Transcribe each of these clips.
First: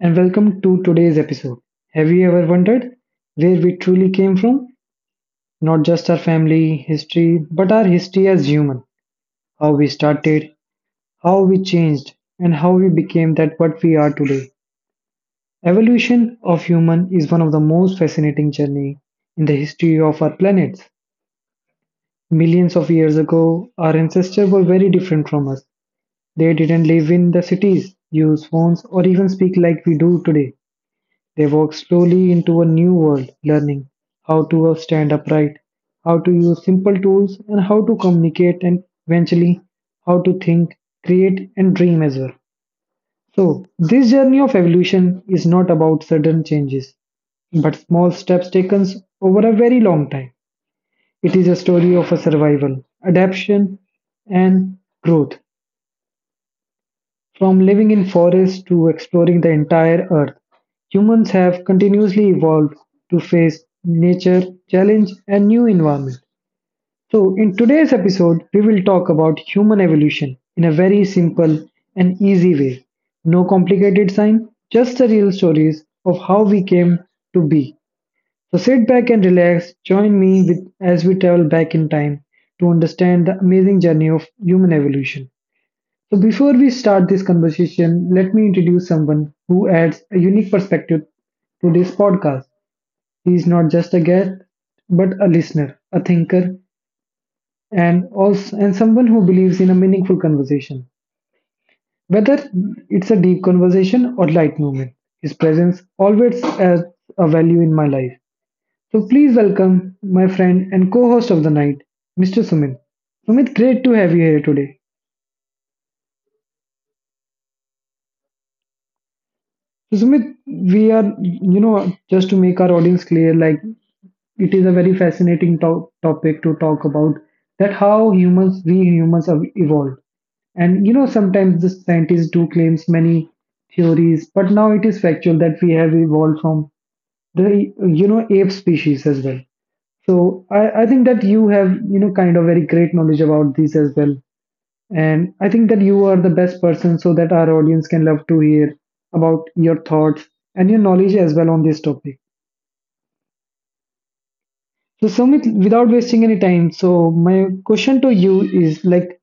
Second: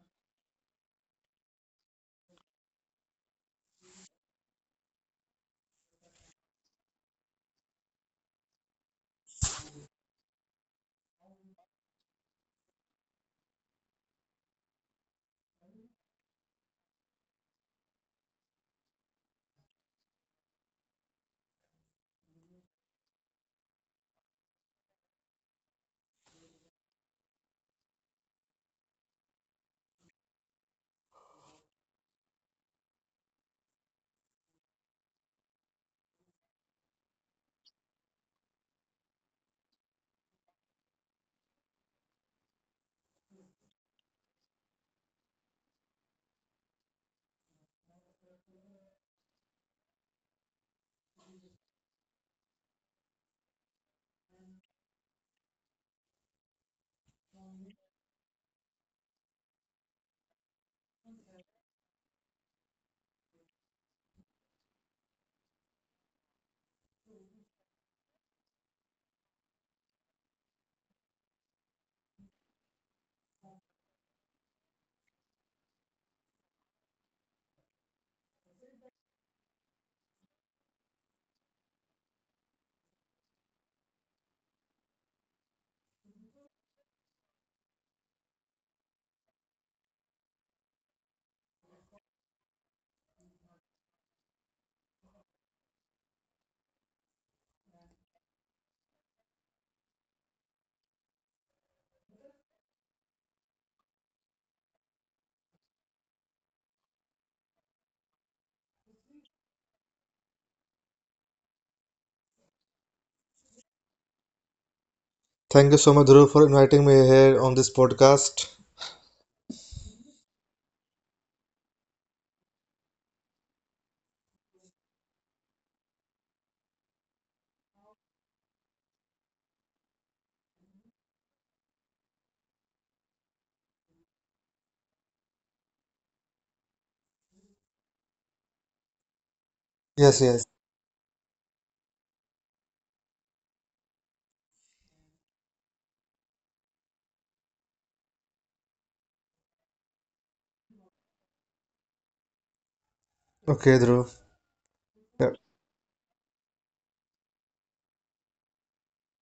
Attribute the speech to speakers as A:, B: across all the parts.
A: and welcome to today's episode. Have you ever wondered where we truly came from? Not just our family history, but our history as human. How we started, how we changed, and how we became that what we are today. Evolution of human is one of the most fascinating journey in the history of our planets. Millions of years ago, our ancestors were very different from us. They didn't live in the cities, use phones, or even speak like we do today. They walk slowly into a new world, learning how to stand upright, how to use simple tools, and how to communicate, and eventually how to think, create, and dream as well. So, this journey of evolution is not about sudden changes, but small steps taken over a very long time. It is a story of a survival, adaptation, and growth. From living in forests to exploring the entire earth, humans have continuously evolved to face nature, challenge, and new environment. So, in today's episode, we will talk about human evolution in a very simple and easy way. No complicated science, just the real stories of how we came to be. So, sit back and relax. Join me with, as we travel back in time to understand the amazing journey of human evolution. So, before we start this conversation, let me introduce someone who adds a unique perspective to this podcast. He is not just a guest, but a listener, a thinker, and also and someone who believes in a meaningful conversation. Whether it's a deep conversation or light movement, his presence always adds a value in my life. So, please welcome my friend and co-host of the night, Mr. Sumit. Sumit, great to have you here today.
B: Thank you so much, Dhruv, for inviting me here on this podcast.
A: So Sumit, we are, just to make our audience clear, like it is a very fascinating topic to talk about, that how humans, we humans have evolved. And sometimes the scientists do claims many theories, but now it is factual that we have evolved from the, ape species as well.
B: Yes, yes.
A: So I think that you have, kind of very great knowledge about this as well. And I think that you are the best person, so that our audience can love to hear about your thoughts and your knowledge as well on this topic.
B: Okay, Dhruv.
A: So,
B: Yeah.
A: Sumit, without wasting any time, so my question to you is like,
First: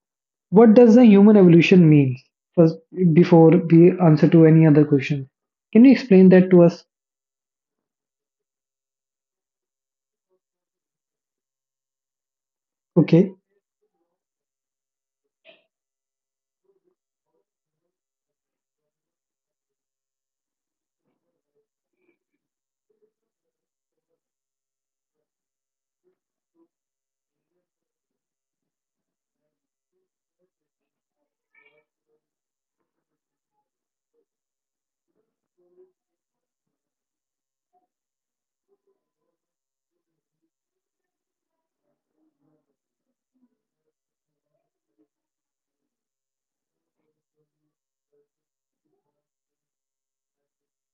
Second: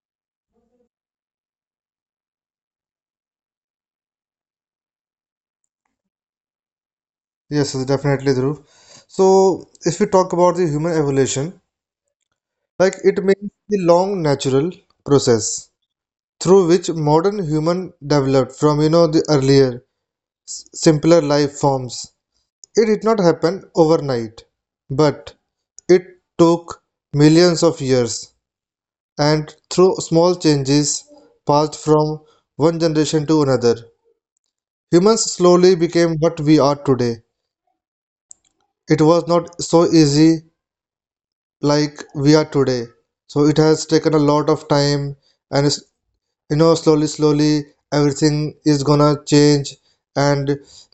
A: what does the human evolution mean? First, before we answer to any other question, can you explain that to us?
B: Yes, yes, definitely, Dhruv. So, if we talk about the human evolution, like, it
A: Okay,
B: means the long natural process through which modern human developed from the earlier, simpler life forms. It did not happen overnight, but it took millions of years, and through small changes passed from one generation to another. Humans slowly became what we are today. It was not so easy like we are today. So it has taken a lot of time, and it's slowly slowly everything is gonna change. And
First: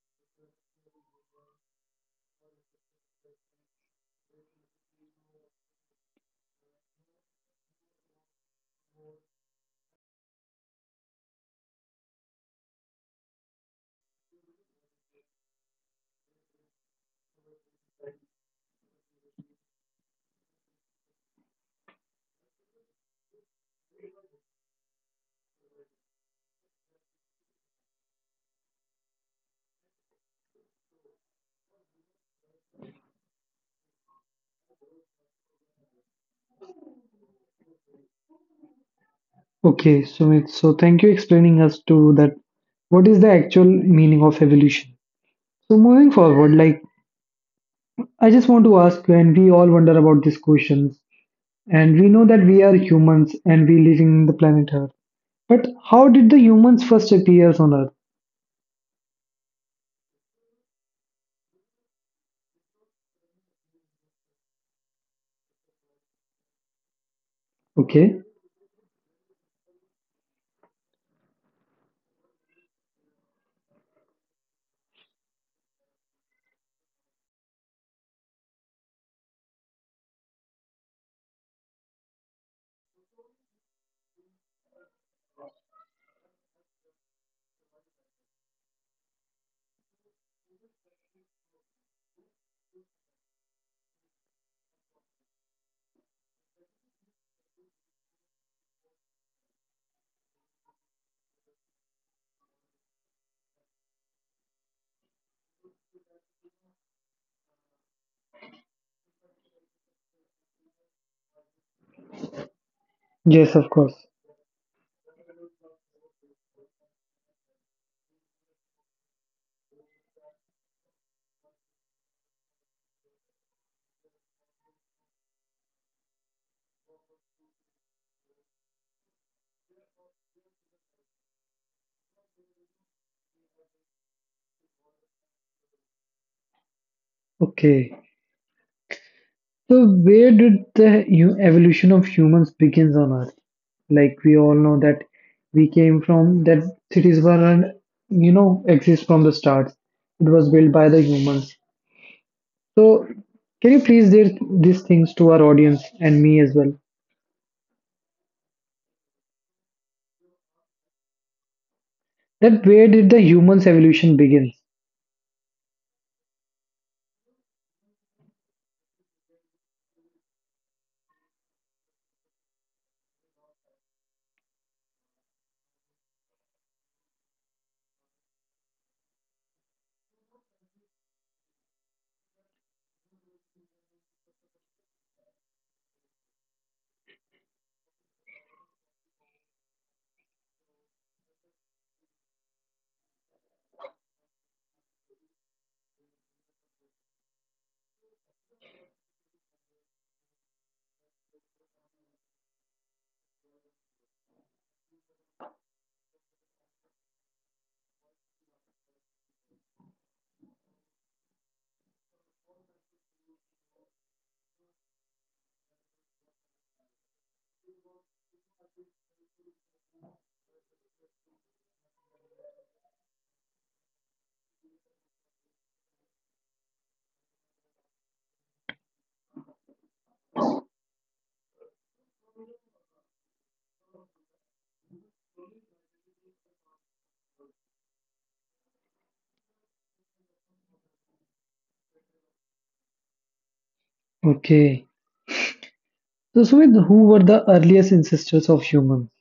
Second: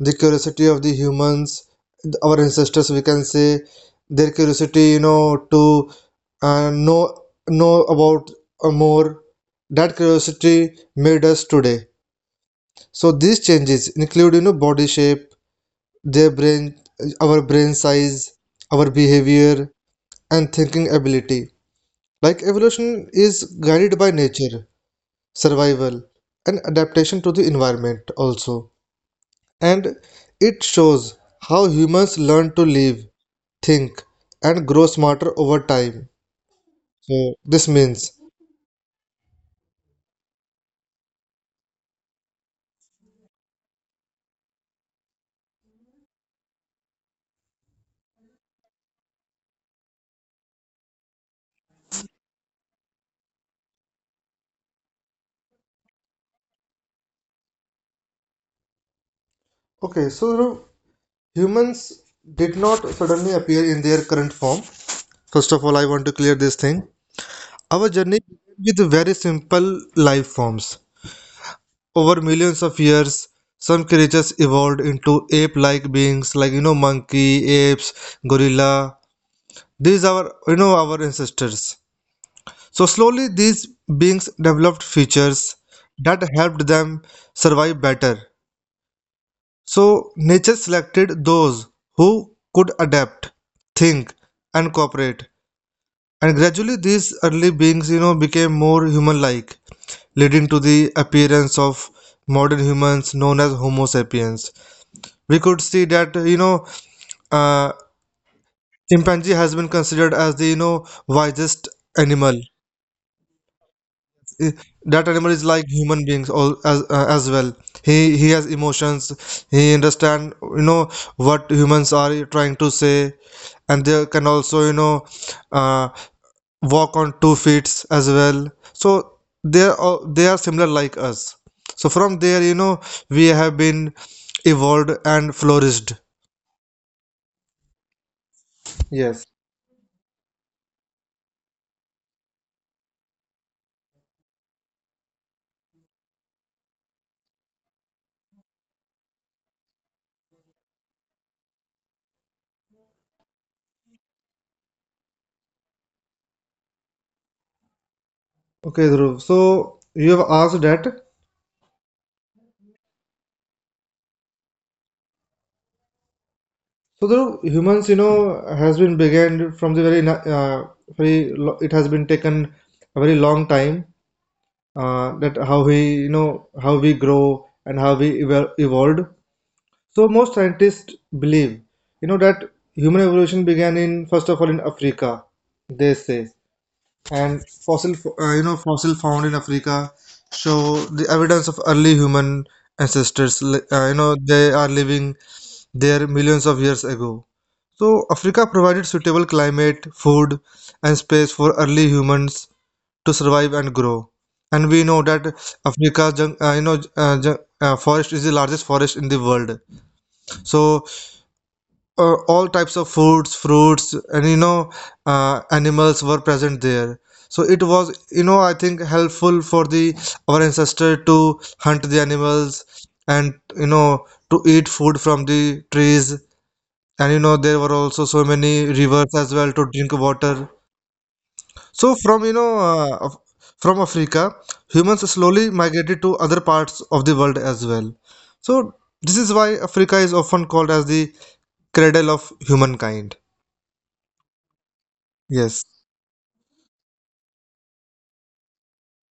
B: the curiosity of the humans, our ancestors we can say, their curiosity, you know, to uh, know know about more, that curiosity made us today. So these changes include, you know, body shape, their brain, our brain size, our behavior, and thinking ability. Like, evolution is guided by nature, survival, and adaptation to the environment also. And it shows how humans learn to live, think, and grow smarter over time. So this means.
A: okay, Sumit. So, thank you explaining us to that. What is the actual meaning of evolution? So, moving forward, like I just want to ask you, and we all wonder about these questions. And we know that we are humans and we live in the planet Earth. But how did the humans first appear on Earth?
B: Okay, so Dhruv, humans did not suddenly appear in their current form. First of all, I want to clear this thing. Our journey
A: Okay.
B: began with very simple life forms. Over millions of years, some creatures evolved into ape like beings, like monkey, apes, gorilla. These are our ancestors. So slowly these beings developed features that helped them survive better. So nature selected those who could adapt, think, and cooperate. And gradually these early beings became more human-like, leading to the appearance of modern humans known as Homo sapiens. We could see thatuh, chimpanzee has been considered as the wisest animal.
A: Yes, of course.
B: i- that animal is like human beings all as as well. He has emotions. He understand you know what humans are trying to say. And they can also uh, walk on two feet as well. So they are similar like us. So from there, you know, we have been evolved and flourished.
A: Okay.
B: Yes.
A: So where did the evolution of humans begins on Earth? Like we all know that we came from that cities were, exist from the start. It was built by the humans. So can you please share these things to our audience and me as well?
B: Okay, Dhruv, so you have asked that.
A: That where did the humans evolution begin?
B: So the humans has been began from the very, very. It has been taken a very long time, that how we how we grow and how we evolved. So most scientists believe that human evolution began in first of all in Africa. They say, and fossil found in Africa show the evidence of early human ancestors. They are living there millions of years ago. So Africa provided suitable climate, food, and space for early humans to survive and grow. And we know that Africa's forest is the largest forest in the world. So all types of foods, fruits, and animals were present there. So it was I think helpful for the our ancestor to hunt the animals, and to eat food from the trees. And there were also so many rivers as well to drink water. So from you know, of- from Africa, humans slowly migrated to other parts of the world as well. So this is why Africa is often called as the cradle of humankind.
A: Okay.
B: Yes.
A: So, Sumit, who were the earliest ancestors of humans?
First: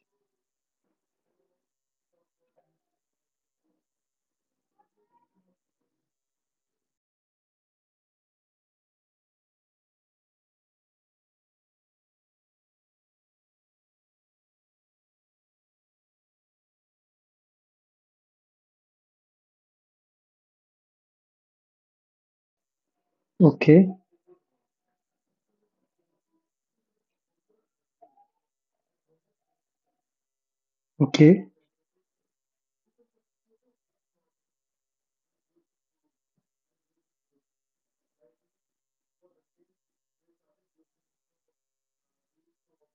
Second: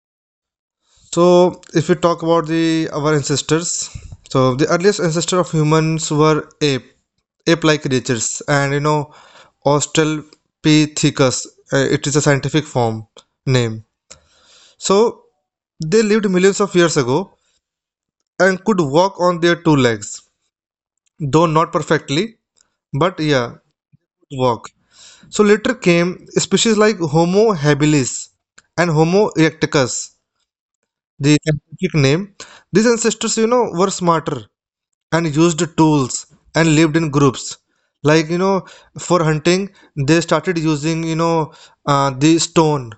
B: So if we talk about the our ancestors, so the earliest ancestor of humans were ape, ape-like creatures, and Australopithecus. It is a scientific form name. So they lived millions of years ago and could walk on their two legs, though not perfectly, but yeah,
A: Okay,
B: walk. So later came species like Homo habilis and Homo erecticus, the
A: okay,
B: scientific name. These ancestors were smarter and used tools and lived in groups, like for hunting, they started using the stone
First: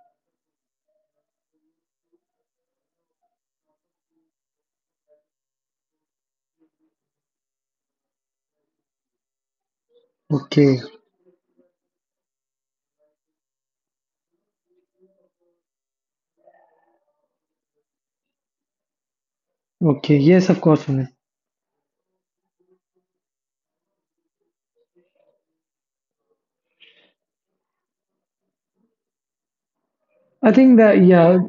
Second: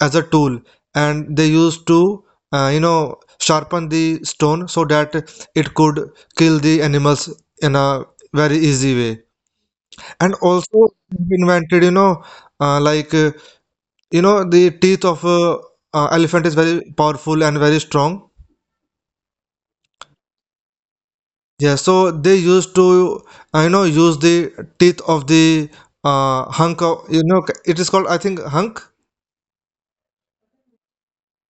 B: as a tool. And they used to uh, you know sharpen the stone so that it could kill the animals in a very easy way. And
A: okay,
B: also, we invented uh, like uh, the teeth of elephant is very powerful and very strong.
A: okay. Yes, of course, Sumit.
B: Yeah, so they used to, I know, use the teeth of the hunk of it is called, I think, hunk.
A: I think that, yeah,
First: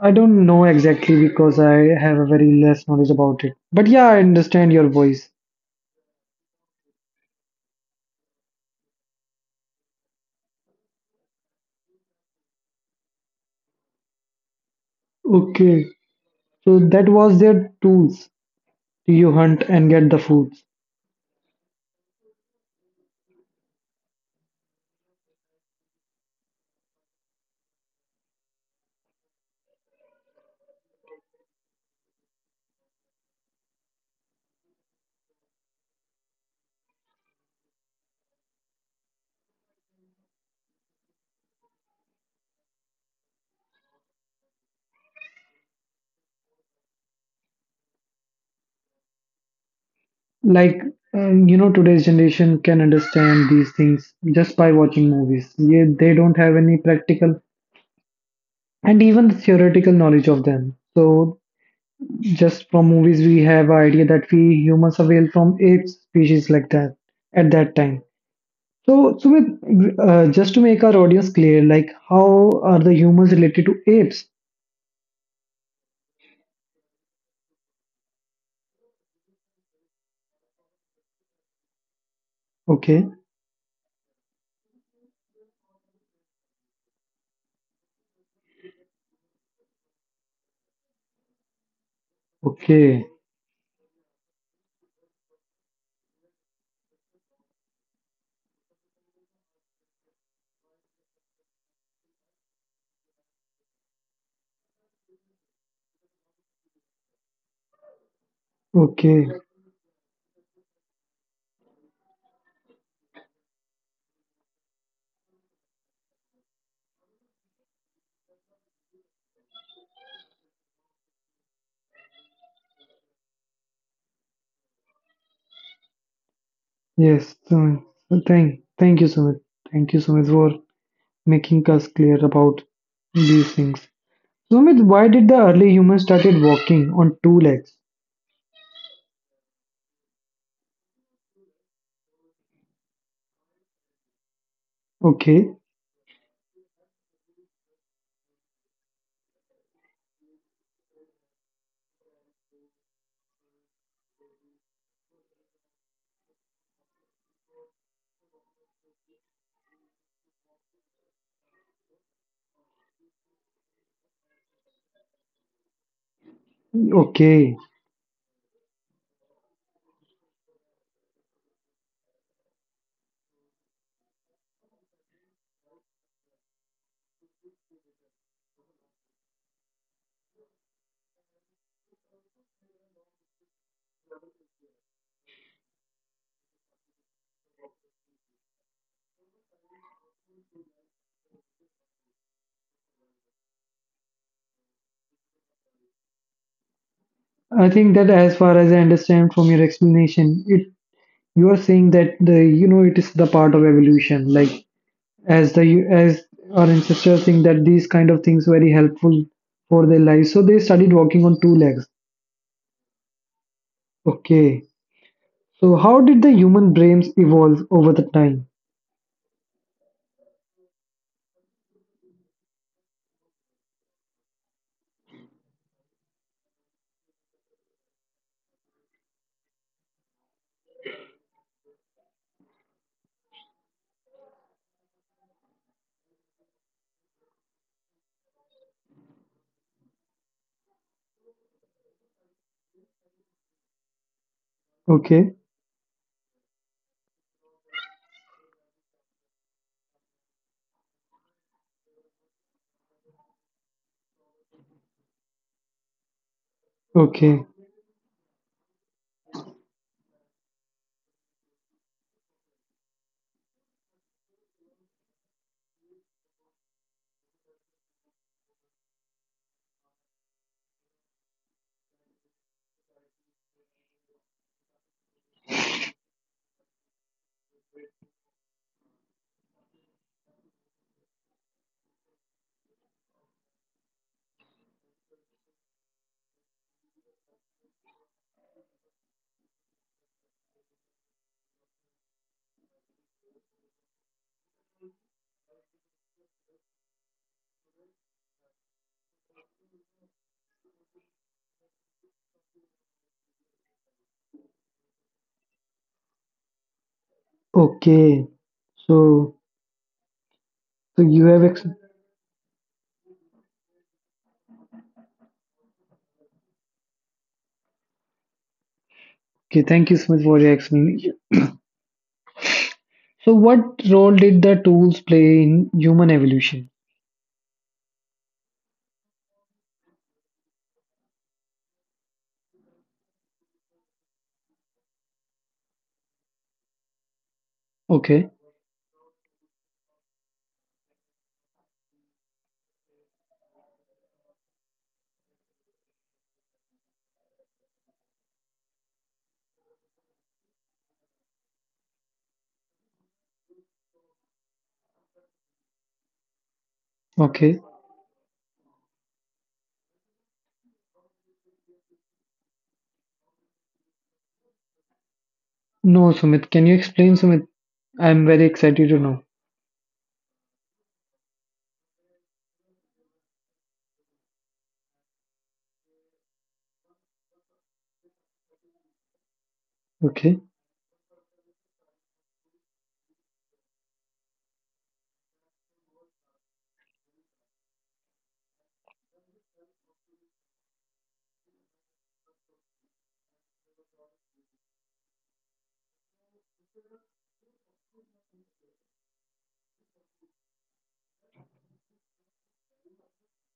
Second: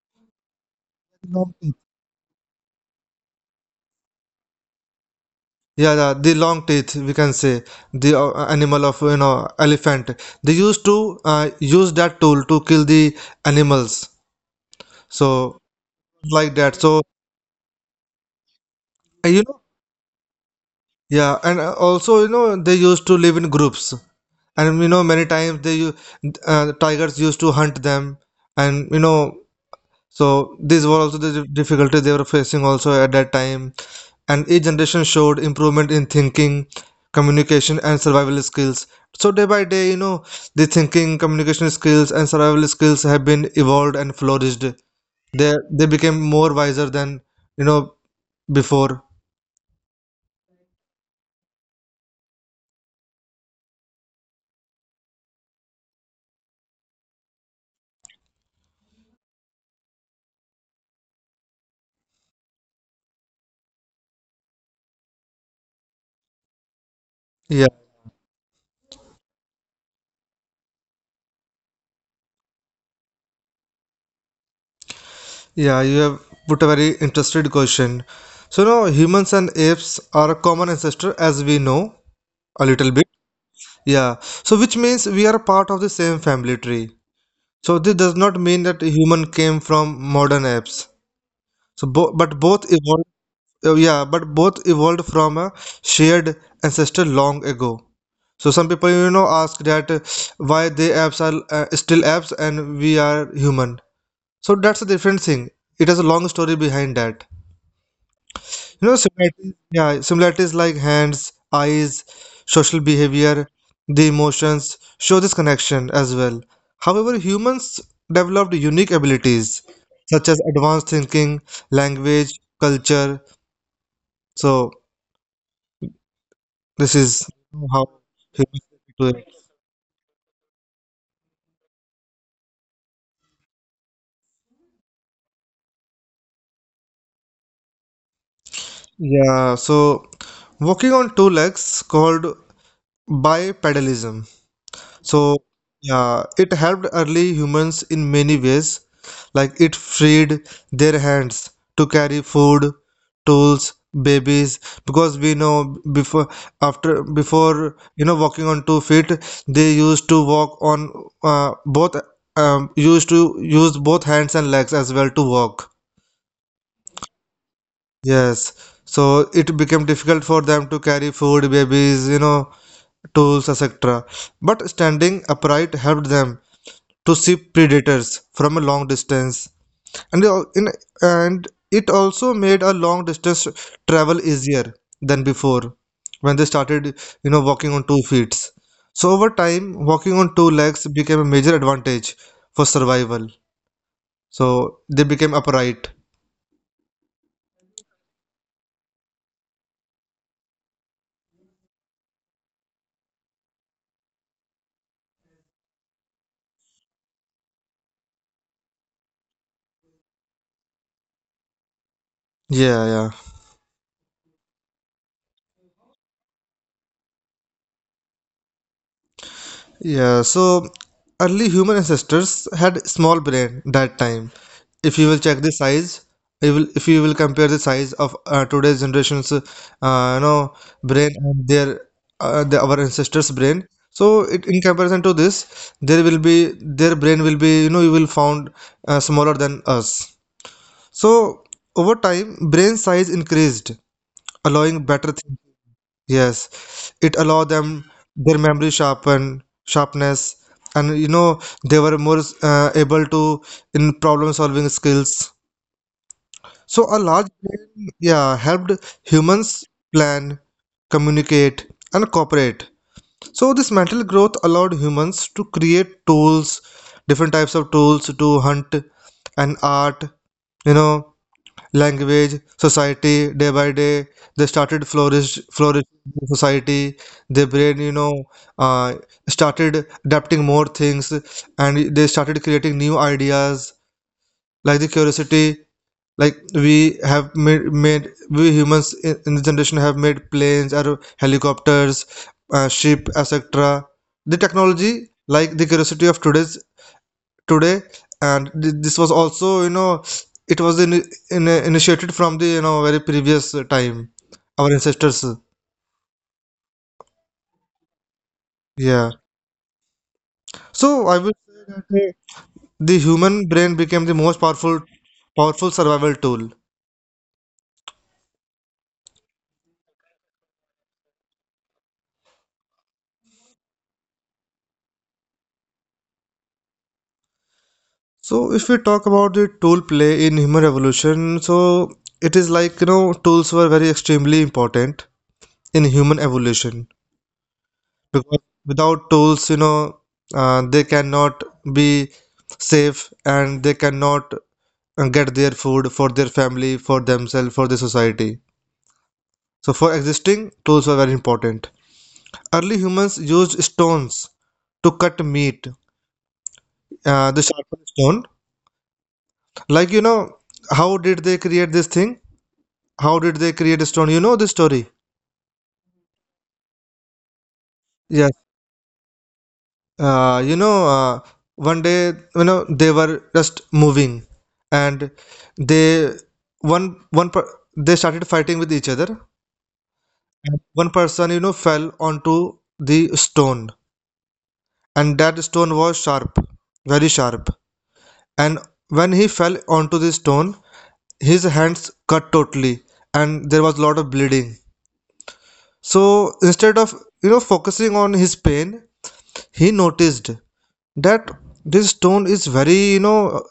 A: I don't know exactly
B: Long
A: because
B: teeth.
A: I have a very less knowledge about it. But yeah, I understand your voice.
B: Yeah, yeah, the long teeth, we can say, the animal of elephant. They used to use that tool to kill the animals. So,
A: Okay,
B: like that.
A: so
B: So,
A: that was their tools.
B: uh,
A: You
B: you know,
A: hunt and get the foods.
B: yeah, and also they used to live in groups. And many times they, tigers used to hunt them. And so these were also the difficulties they were facing also at that time. And each generation showed improvement in thinking, communication, and survival skills. So day by day the thinking, communication skills, and survival skills have been evolved and flourished. They became more wiser than you know before.
A: Like, today's generation can understand these things just by watching movies. Yeah, they don't have any practical and even theoretical knowledge of them. So just from movies we have idea that we humans are veiled from ape species like that at
B: Yeah,
A: that time. So Sumit, just to make our audience clear, like how are the humans related to apes?
B: yeah. You have put a very interested question. So now humans and apes are a common ancestor, as we know, a little
A: Okay,
B: bit. Yeah. So which means we are part of the same family tree. So this does not mean that human came from modern apes. So but both evolved
A: okay,
B: yeah, but both evolved from a shared ancestor long ago. So some people ask that why the apes are still apes and we are human. So that's a different thing. It has a long story behind that.
A: okay.
B: Similarities, yeah, similarities like hands, eyes, social behavior, the emotions show this connection as well. However, humans developed unique abilities such as advanced thinking, language, culture. So this
A: Yes,
B: is
A: Sumit.
B: how
A: thank
B: humans
A: thank
B: do
A: you
B: it.
A: Sumit. Thank you Sumit for making us clear about these things. Sumit, why did the early humans started walking on two legs?
B: Yeah, so walking on two legs called bipedalism. So,
A: Okay,
B: yeah, it helped early humans in many ways. Like, it freed their hands to carry food, tools, babies, because we know before, after, before walking on two feet, they used to walk on both, used to use both hands and legs as well to walk.
A: okay.
B: Yes. So it became difficult for them to carry food, babies tools, etc. But standing upright helped them to ship predators from a long distance, and in, and it also made a long distance travel easier than before, when they started walking on two feet. So over time, walking on two legs became a major advantage for survival. So they became upright.
A: I think that, as far as I understand from your explanation, it you are saying that the it is the part of evolution, like as the as our ancestors think that these kind of things very helpful for their lives, so they started walking on two legs.
B: Yeah, yeah.
A: Okay. So how did the human brains evolve over the time?
B: Yeah, so early human ancestors had small brain that time. If you will check the size, if you will compare the size of today's generation's know brain and their our ancestors' brain. So it, in comparison to this, there will be their brain will be you will found smaller than us. So over time, brain size increased, allowing better.
A: Okay,
B: Yes, it allowed them their memory sharpen sharpness, and they were more able to in problem solving skills. So a large
A: okay,
B: brain, yeah, helped humans plan, communicate, and cooperate. So this mental growth allowed humans to create tools, different types of tools to hunt, and art, you know, language, society. Day by day they started flourish in society. Their brain uh, started adapting more things, and they started creating new ideas, like the curiosity. Like we have made, we humans in this generation have made planes or helicopters, ship, etc. The technology, like the curiosity of today's today. And this was also it was initiated from the very previous time, our ancestors.
A: okay.
B: Yeah.
A: so
B: So
A: so
B: I
A: you
B: would
A: have
B: say
A: ex-
B: that the human brain became the most powerful survival tool.
A: okay. Thank you so much for your explanation. So what role did the tools play in human evolution?
B: So if we talk about the tool play in human evolution, so it is like tools were very extremely important in human evolution.
A: Okay,
B: Because without tools they cannot be safe, and they cannot and get their food for their family, for themselves, for the society. So, for existing, tools were very important. Early humans used stones to cut meat, the
A: okay.
B: sharpened stone. Like how did they create this thing? How did they create a stone? You know the story.
A: No Sumit, can you explain Sumit? I'm very
B: Yes.
A: excited to know.
B: Uh, you know, uh, One day they were just moving, and they, one, one, per, they started fighting with each other.
A: Okay,
B: One person fell onto the stone. And that stone was sharp, very sharp. And when he fell onto the stone, his hands cut totally, and there was a lot of bleeding. So instead of focusing on his pain, he noticed that this stone is very,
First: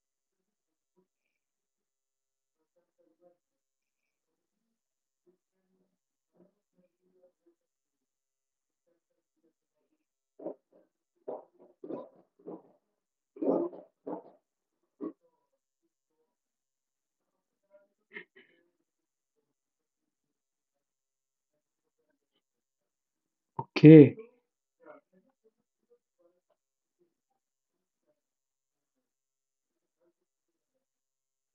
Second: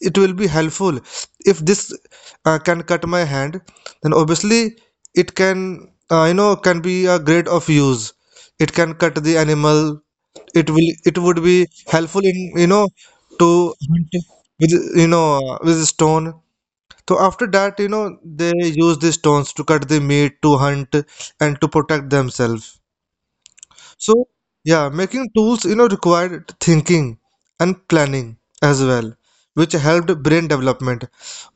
B: it will be helpful if this can cut my hand, then obviously it can can be a great of use. It can cut the animal, it would be helpful in to hunt with with stone. So after that, they use these stones to cut the meat, to hunt, and to protect themselves.
A: okay,
B: So, yeah, making tools, you know, required thinking and planning as well, which helped brain development.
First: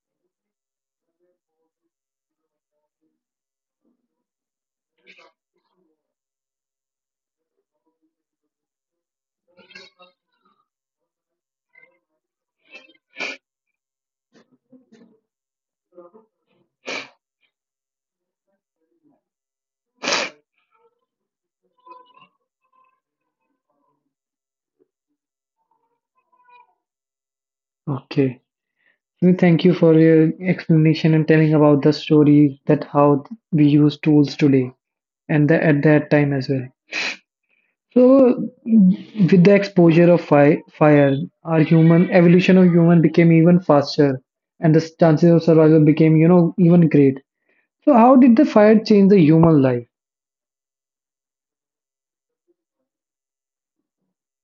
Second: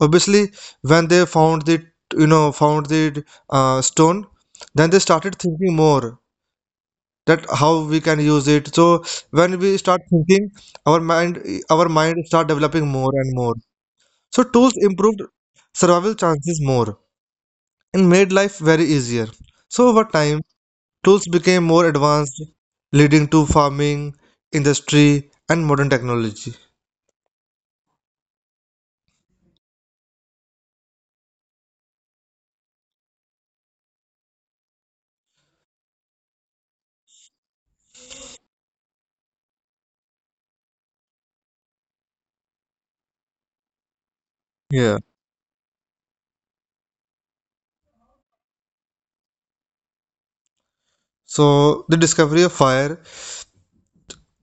B: Obviously, when they found the stone, then they started thinking more that how we can use it. So when we start thinking, our mind, our mind start developing more and more. So tools improved survival chances more and made life very easier. So over time, tools became more advanced, leading to farming, industry, and modern technology.
A: okay. Well, thank you for your explanation and telling about the story that how we use tools today and the, at that time as well. So, with the exposure of fi fire, our human evolution of human became even faster, and the
B: Yeah.
A: chances of survival became, even great. So, how did the fire change the human life?
B: So, the discovery of fire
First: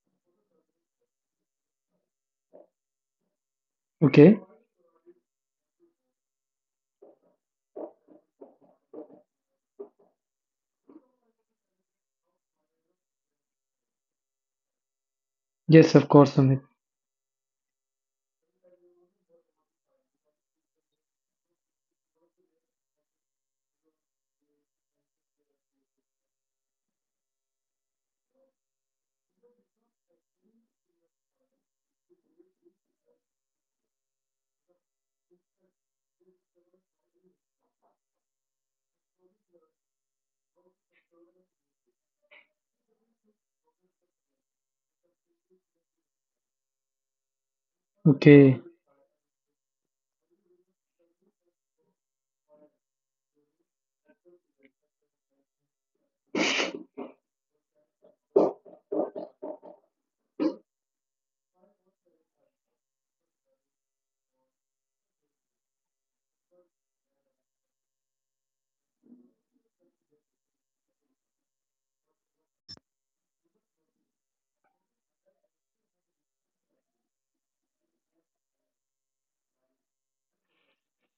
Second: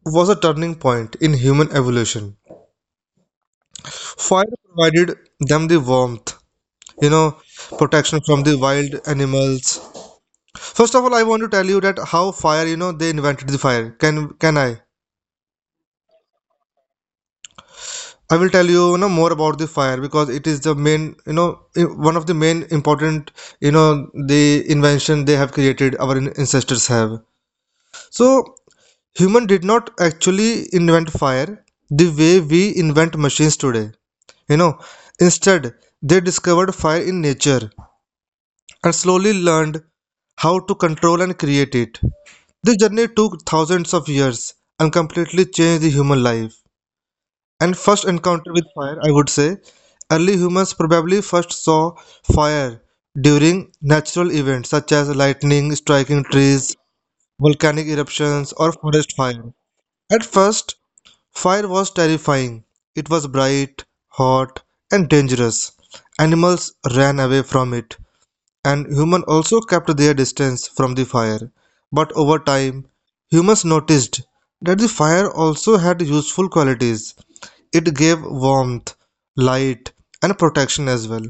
B: was a turning point in human evolution.
A: Okay.
B: Fire provided them the warmth, you know, protection from the wild animals. First of all, I want to tell you that how fire, you know, they invented the fire. Can I?
A: Yes, of course, Amit.
B: I will tell you, you know, more about the fire because it is the main, you know, one of the main important, you know, the invention they have created. Our ancestors have. So, human did not actually invent fire the way we invent machines today. You know, instead they discovered fire in nature and slowly learned how to control and create it. This journey took thousands of years and completely changed the human life. And first encounter with
A: Okay,
B: fire, I would say, early humans probably first saw fire during natural events such as lightning striking trees, volcanic eruptions, or forest fire. At first, fire was terrifying. It was bright, hot, and dangerous. Animals ran away from it, and humans also kept their distance from the fire. But over time, humans noticed that the fire also had useful qualities. It gave warmth, light, and protection as well.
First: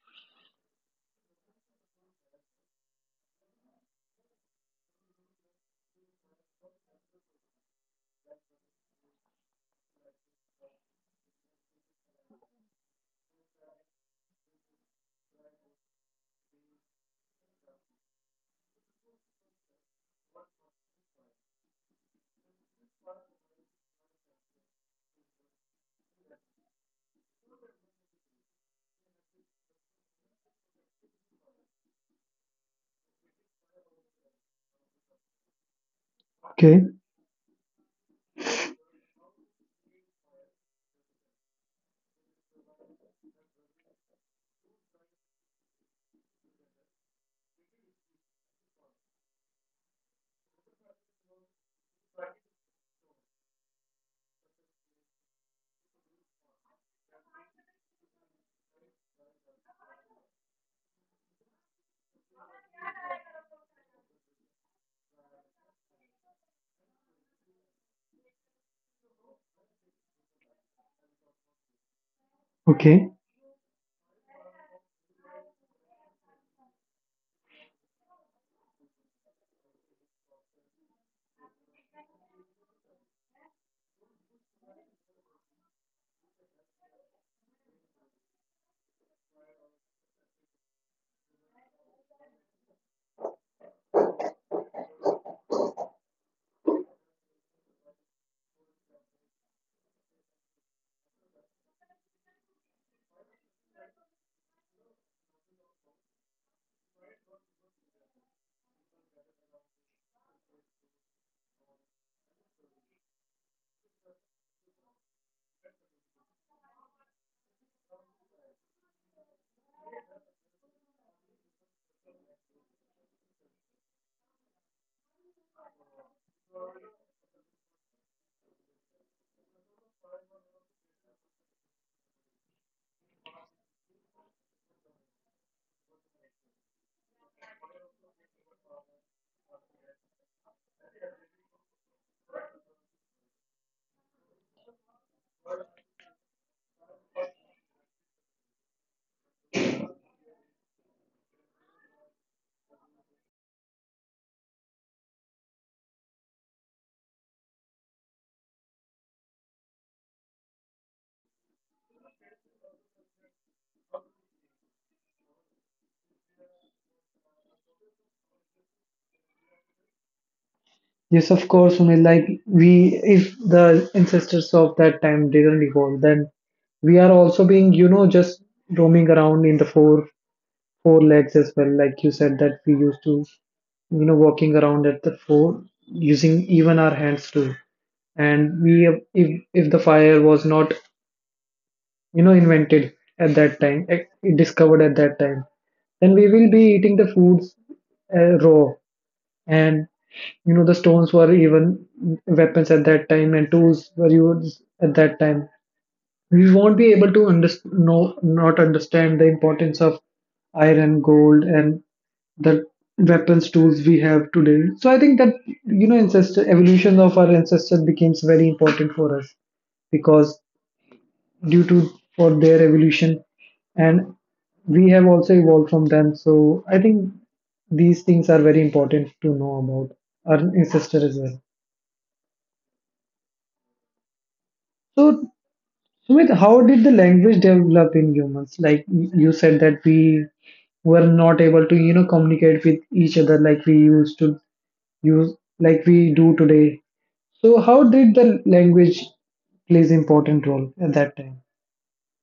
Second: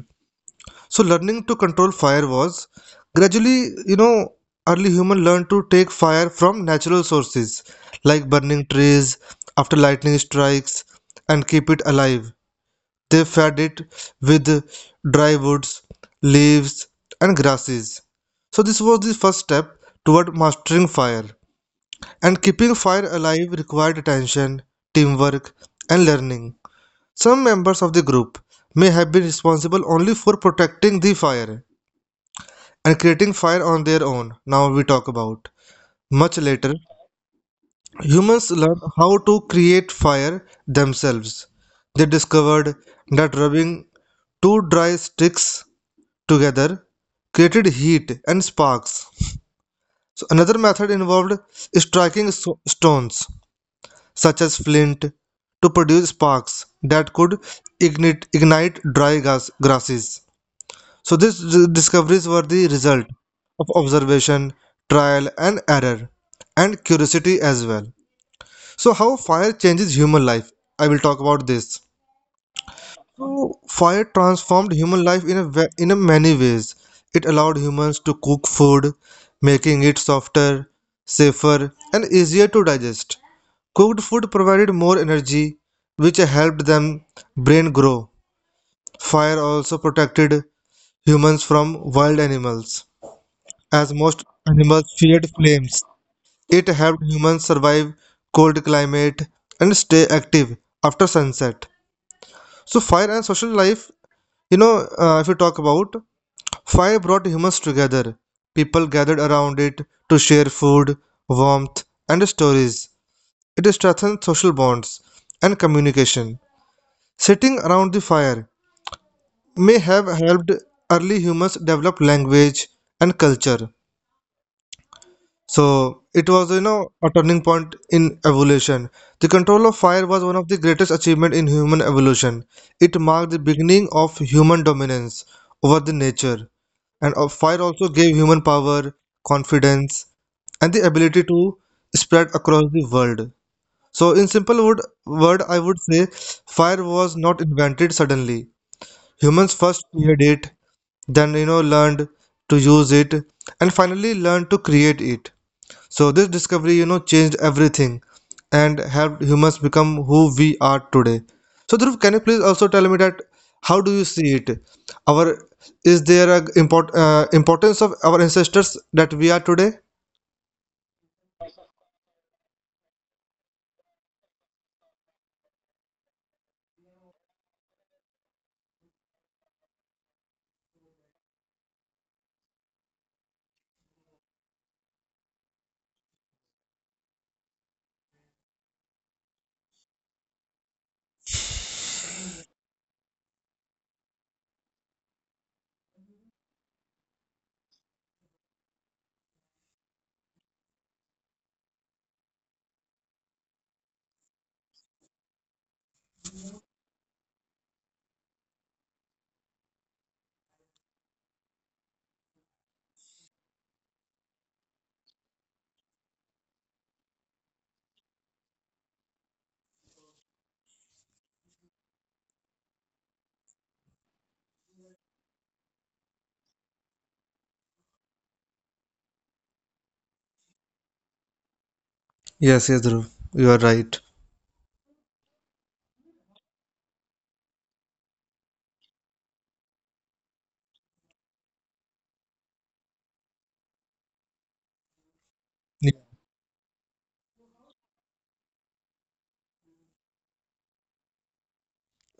B: So learning to control fire was gradually, you know, early human learned to take fire from natural sources like burning trees after lightning strikes and keep it alive. They fed it with dry woods, leaves, and grasses. So this was the first step toward mastering fire. And keeping fire alive required attention, teamwork, and learning. Some members of the group may have been responsible only for protecting the fire and creating fire on their own. Now we talk about. Much later,
A: okay,
B: humans learned how to create fire themselves. They discovered that rubbing two dry sticks together created heat and sparks. So another method involved striking stones such as flint to produce sparks that could ignite dry gas, grasses. So these discoveries were the result of observation, trial and error, and curiosity as well. So how fire changes human life? I will talk about this.
A: okay.
B: So fire transformed human life in in a many ways. It allowed humans to cook food, making it softer, safer, and easier to digest. Cooked food provided more energy, which helped them brain grow. Fire also protected humans from wild animals. As most animals feared flames, it helped humans survive cold climate and stay active after sunset. So fire and social life, if you talk about fire brought humans together. People gathered around it to share food, warmth, and stories. It strengthened social bonds and communication. Sitting around the fire may have helped early humans develop language and culture. So it was, you know, a turning point in evolution. The control of fire was one of the greatest achievements in human evolution. It marked the beginning of human dominance over the nature. And fire also gave human power, confidence, and the ability to spread across the world. So in simple word I would say fire was not invented suddenly. Humans first feared it, then you know learned to use it, and finally learned to create it. So this discovery, you know, changed everything and helped humans become who we are today. So Dhruv, can you please also tell me that how do you see it? Our is there a import, importance of our ancestors that we are today?
A: Yes, of course, Sumit. Like we, if the ancestors of that time didn't evolve, then we are also being, just roaming around in the four legs as well. Like you said that we used to, walking around at the four using even our hands too. And we, if the fire was not, invented at that time, discovered at that time, then we will be eating the foods raw, and the stones were even weapons at that time, and tools were used at that time. We won't be able to no, not understand the importance of iron, gold, and the weapons tools we have today. So I think that ancestor evolution of our ancestors becomes very important for us, because due to for their evolution, and we have also evolved from them. So I think these things are very important to know about our ancestors as well.
B: Yes, yes, Dhruv, you are right.
A: So Sumit, how did the language develop in humans? Like you said that we were not able to communicate with each other, like we used to use like
B: Yeah.
A: we do today. So how did the language plays important role at that time?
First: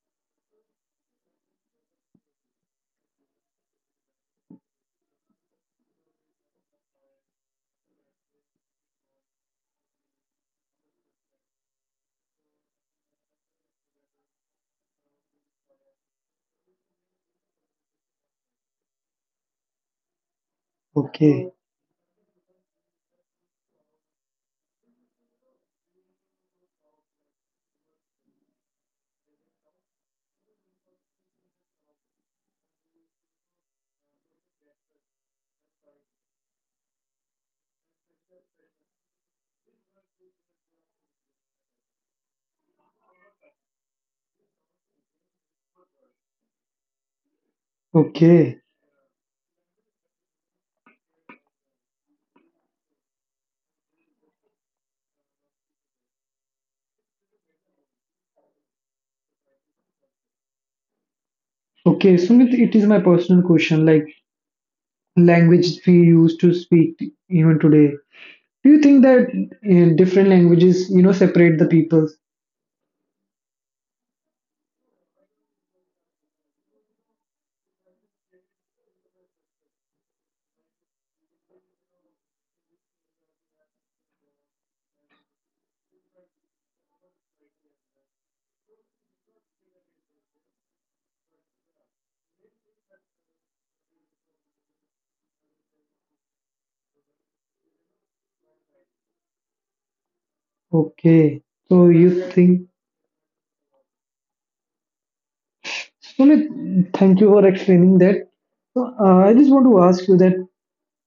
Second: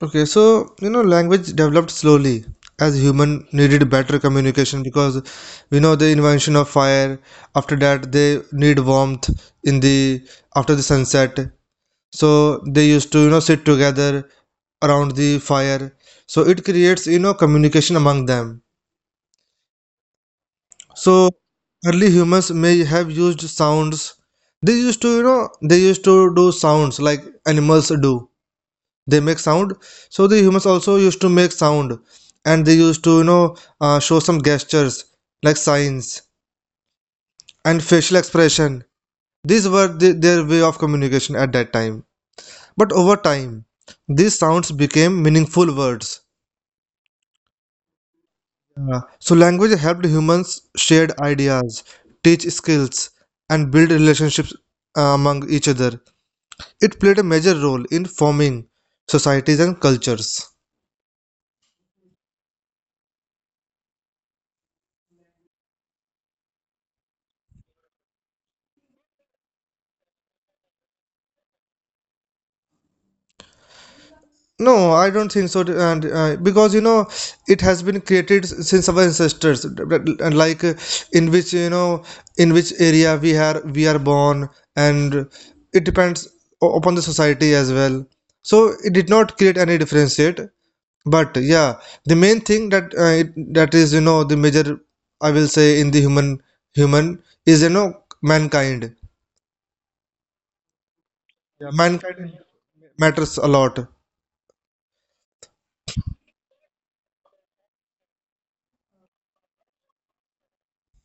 B: Okay, so you know, language developed slowly as human needed better communication because we know the invention of fire. After that, they need warmth in the after the sunset. So they used to you know sit together around the fire, so it creates you know communication among them. So
A: Okay,
B: early humans may have used sounds. They used to do sounds like animals do. They make sound. So the humans also used to make sound, and they used to show some gestures like signs and facial expression. These were their way of communication at that time. But over time, these sounds became meaningful words.
A: okay.
B: So language helped humans share ideas, teach skills, and build relationships among each other. It played a major role in forming societies and cultures.
A: Okay, Sumit, it is my personal question. Like language we used to speak even today. Do you think that different languages, separate the peoples?
B: No, I don't think so. And because you know, it has been created since our ancestors, and like in which you know, in which area we are born, and it depends upon the society as well. So it did not create any differentiate. But yeah, the main thing that that is you know the major I will say in the human is you know mankind.
A: Okay,
B: Yeah,
A: so you
B: mankind
A: think,
B: matters a lot.
A: Sumit? Thank you for explaining that. So, I just want to ask you that,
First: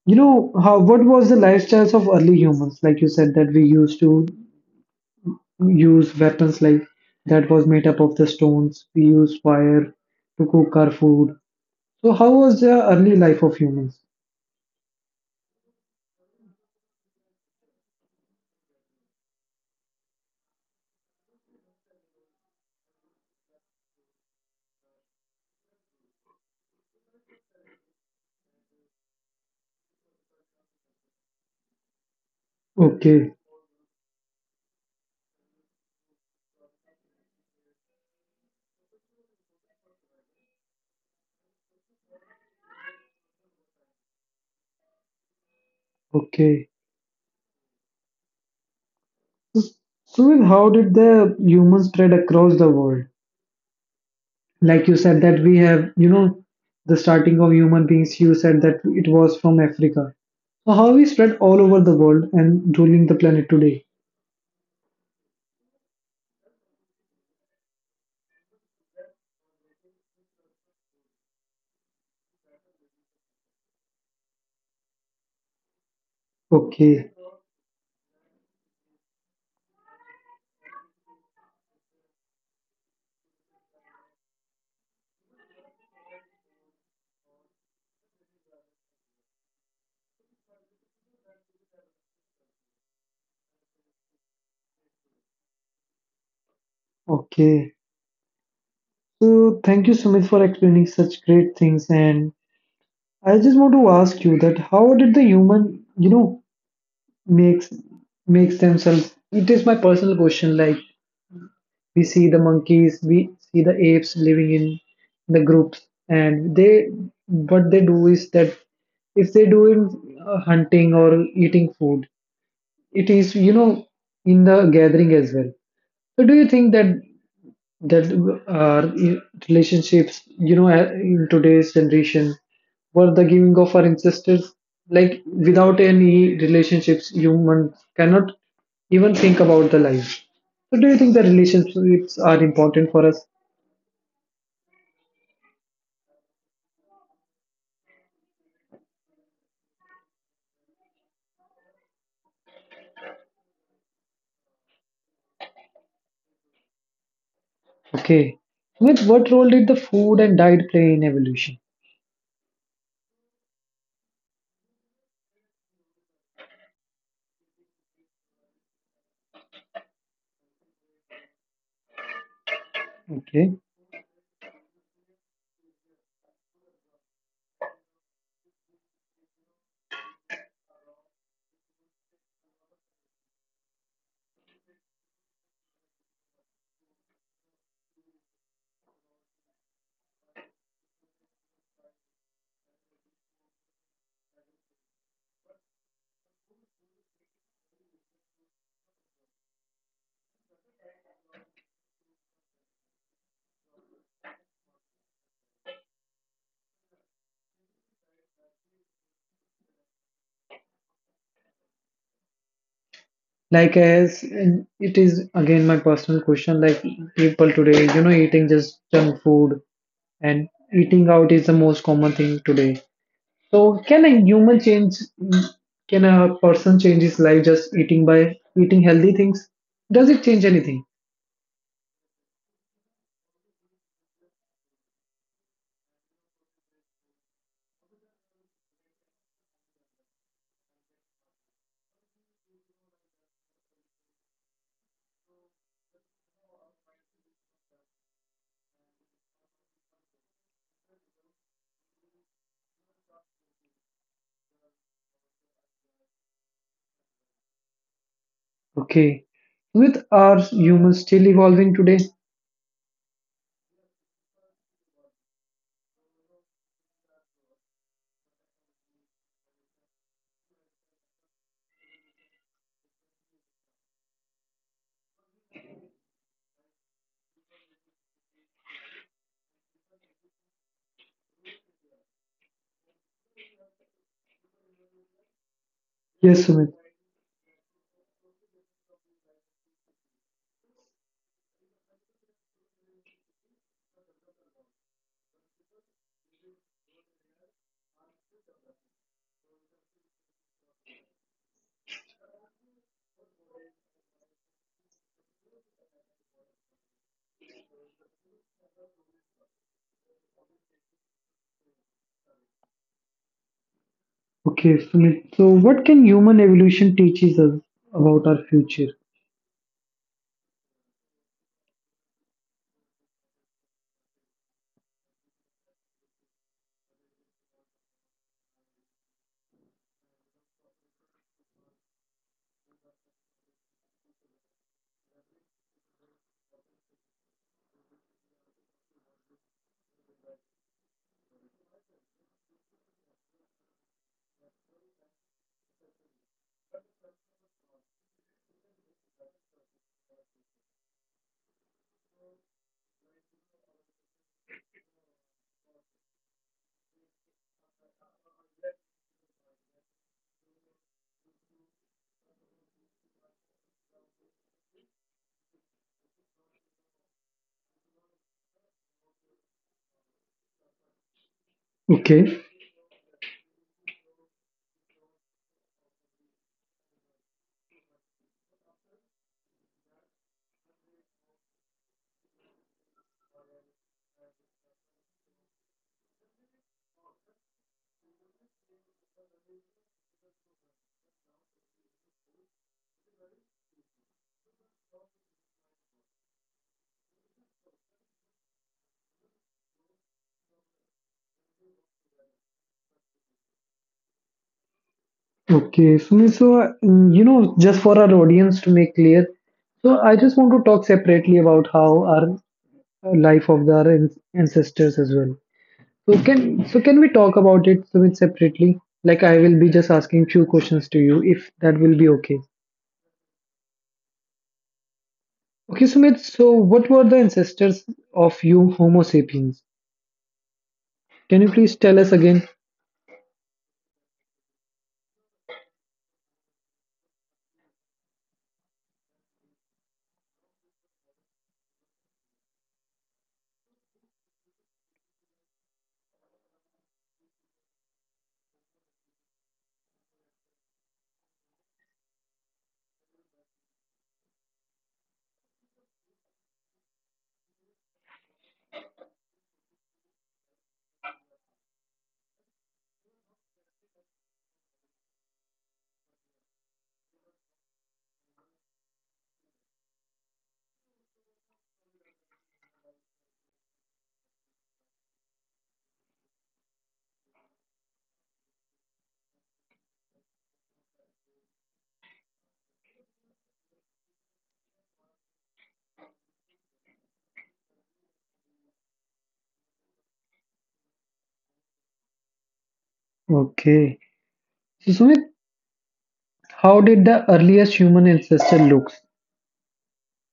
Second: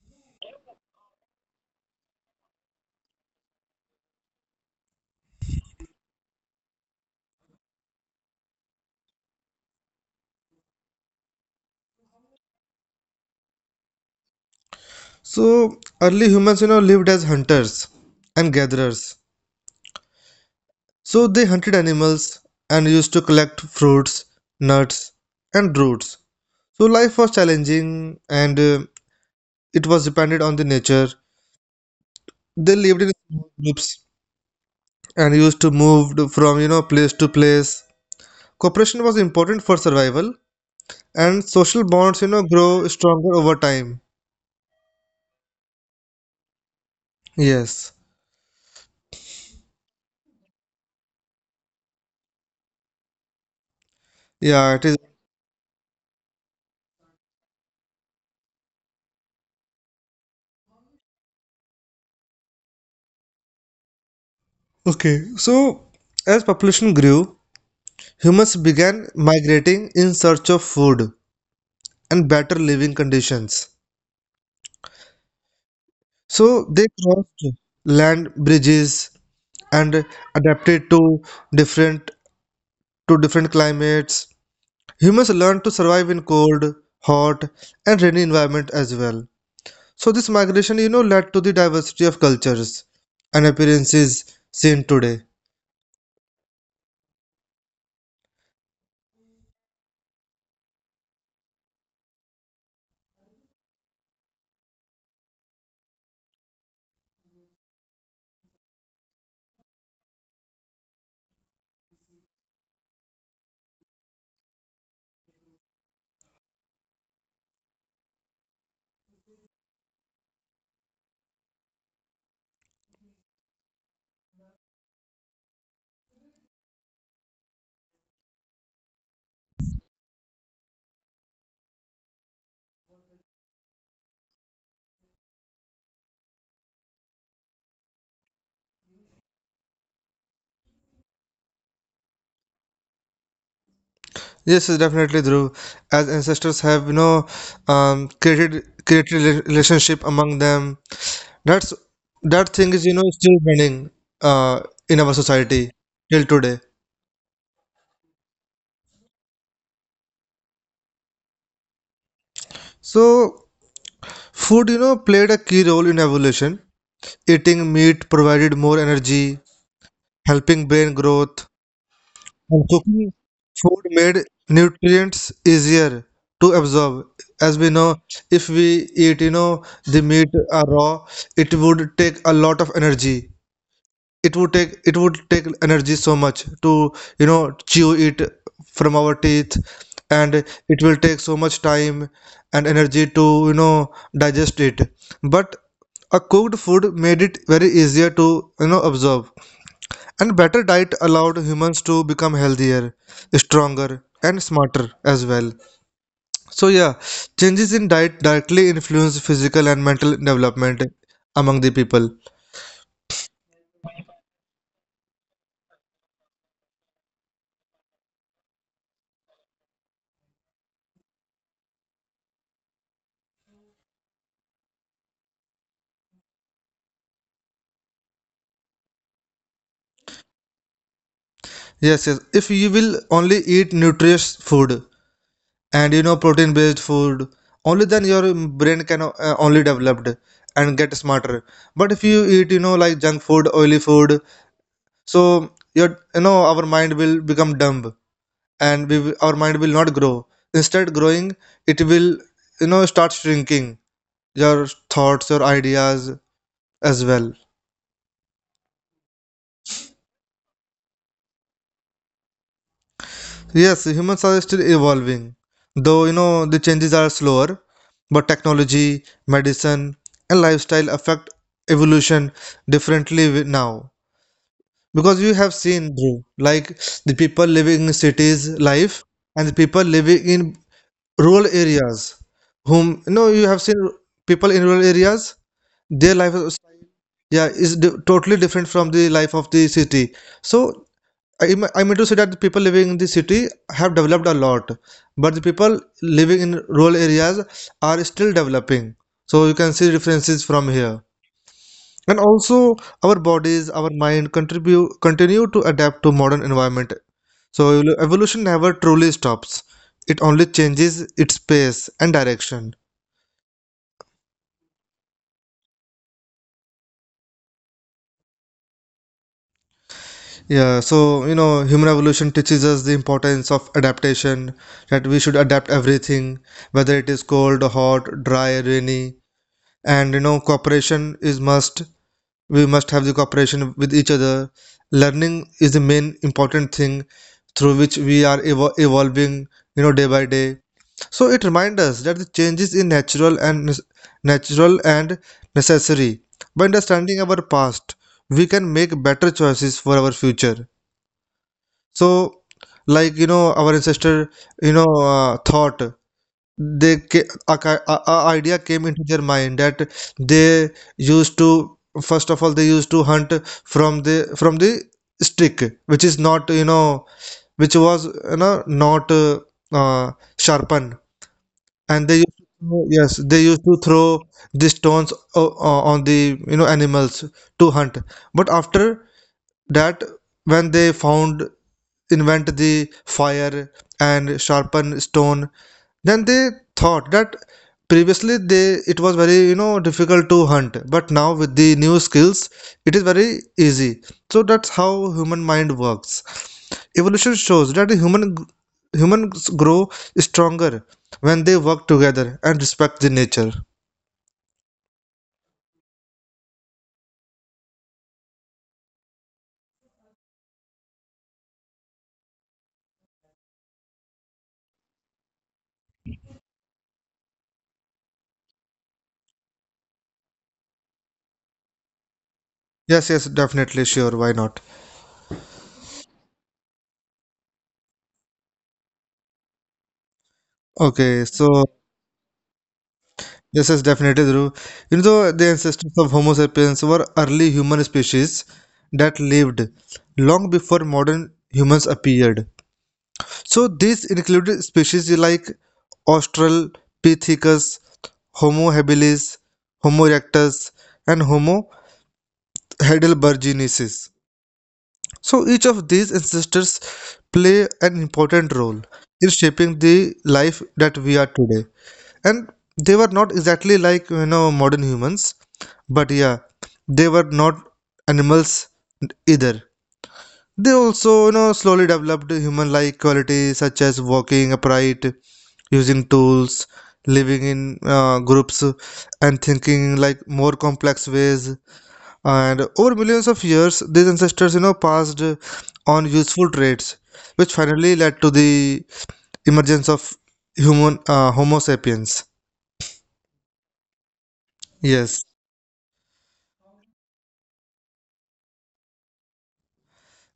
A: how what was the lifestyles of early humans? Like you said that we used to use weapons like that was made up of the stones. We use fire to cook our food. So, how was the early life of humans?
B: So early humans you know lived as hunters and gatherers. So they hunted animals and used to collect fruits, nuts, and roots. So life was challenging and it was dependent on the nature. They lived in
A: Okay,
B: small groups and used to from you know place to place. Cooperation was important for survival, and social bonds, you know, grow stronger over time.
A: okay.
B: Yes.
A: S- So, then how did the humans spread across the world?
B: Yeah, it
A: Like you
B: is.
A: said that we have, the starting of human beings, you said that it was from Africa. So how we spread all over the world and ruling the planet today?
B: Okay. So, as population grew, humans began migrating in search of food and better living conditions. So, they
A: Okay,
B: crossed land bridges and adapted different to different climates. Humans learned to survive in cold, hot, and rainy environment as well. So this migration, you know, led to the diversity of cultures and appearances seen today.
A: okay. So thank you, Sumit, for explaining such great things. And I just want to ask you that, how did the human, makes makes themselves? It is my personal question. Like, we see the monkeys, we see the apes living in the groups, and they what they do is that, if they do in hunting or eating food, it is in the gathering as well. So do you think that our relationships, in today's generation, were the giving of our ancestors. Like without any relationships, humans cannot even think about the life. So, do you think the relationships are important for us?
B: Yes, yes, definitely, Dhruv. As ancestors have, you know, created relationship among them. That's that thing is, you know, still running uh, in our society till today.
A: Okay. With what role did the food and diet play in evolution?
B: So food, you know, played a key role in evolution. Eating meat provided more energy, helping brain growth, and cooking
A: Okay.
B: food made nutrients easier to absorb. As we know, if we eat, you know, the meat raw, it would take a lot of energy. It would take energy so much to, you know, chew it from our teeth, and it will take so much time and energy to, you know, digest it. But a cooked food made it very easier to, you know, absorb. And better diet allowed humans to become healthier, stronger, and smarter as well. So, yeah, changes in diet directly influence physical and mental development among the people.
A: Like as and it is again my personal question. Like people today, eating just junk food and eating out is the most common thing today. So, can a human change? Can a person change his life just eating by eating healthy things? Does it change anything?
B: Yes, yes. If you will only eat nutritious food and you know protein based food, only then your brain can only developed and get smarter. But if you eat, you know, like junk food, oily food, so your you know our mind will become dumb and our mind will not grow. Instead, growing, it will, you know, start shrinking your thoughts, your ideas as well.
A: Okay. Sumit, are humans still evolving today?
B: Yes, humans are still evolving, though, you know, the changes are slower, but technology, medicine, and lifestyle affect evolution differently now. Because you have seen, Dhruv, like the people living in cities life and the people living in rural areas, whom, you know, you have seen people in rural areas their life
A: Yes,
B: is
A: Sumit.
B: yeah is totally different from the life of the city. So I mean to say that the people living in the city have developed a lot, but the people living in rural areas are still developing, so you can see differences from here. And also our bodies our mind contribute continue to adapt to modern environment. So evolution never truly stops. It only changes its pace and direction.
A: Okay, Sumit. So, what can human evolution teaches us about our future?
B: Yeah, so you know, human evolution teaches us the importance of adaptation, that we should adapt everything, whether it is cold, hot, dry, rainy. And you know, cooperation is must. We must have the cooperation with each other. Learning is the main important thing through which we are evolving, you know, day by day. So it reminds us that the changes in natural and natural and necessary. By understanding our past, we can make better choices for our future. So, our ancestor, thought they ca- a, ki- a idea came into their mind that they used to, first of all, they used to hunt from the stick, which is not, which was, not uh, sharpened, and they
A: Okay.
B: used to, yes, they used to throw the stones on the, animals to hunt. But after that, when they found, invent the fire and sharpen stone, then they thought that previously they it was very, difficult to hunt, but now with the new skills it is very easy. So that's how human mind works. Evolution shows that the human humans grow stronger when they work together and respect the nature.
A: Okay, Sumit. So, just for our audience to make clear, so I just want to talk separately about how our life of our ancestors as well. So can we talk about it Sumit separately? Like I will be just asking few questions to you if that will be okay.
B: Yes, yes, definitely, sure, why not.
A: Okay, Sumit, so what were the ancestors of you Homo sapiens?
B: Okay,
A: Can
B: so
A: you please tell us again?
B: yes, yes, definitely true. You know, the ancestors of Homo sapiens were early human species that lived long before modern humans appeared. So these included species like Australopithecus, Homo habilis, Homo erectus, and Homo heidelbergensis. So each of these ancestors play an important role in shaping the life that we are today. And they were not exactly like, modern humans. But yeah, they were not animals either. They also, you know, slowly developed human-like qualities such as walking upright, using tools, living in groups, and thinking like more complex ways. And over millions of years, these ancestors, you know, passed on useful traits, which finally led to the emergence of human Homo sapiens.
A: Okay. So
B: Yes.
A: Sumit, how did the earliest human ancestor look?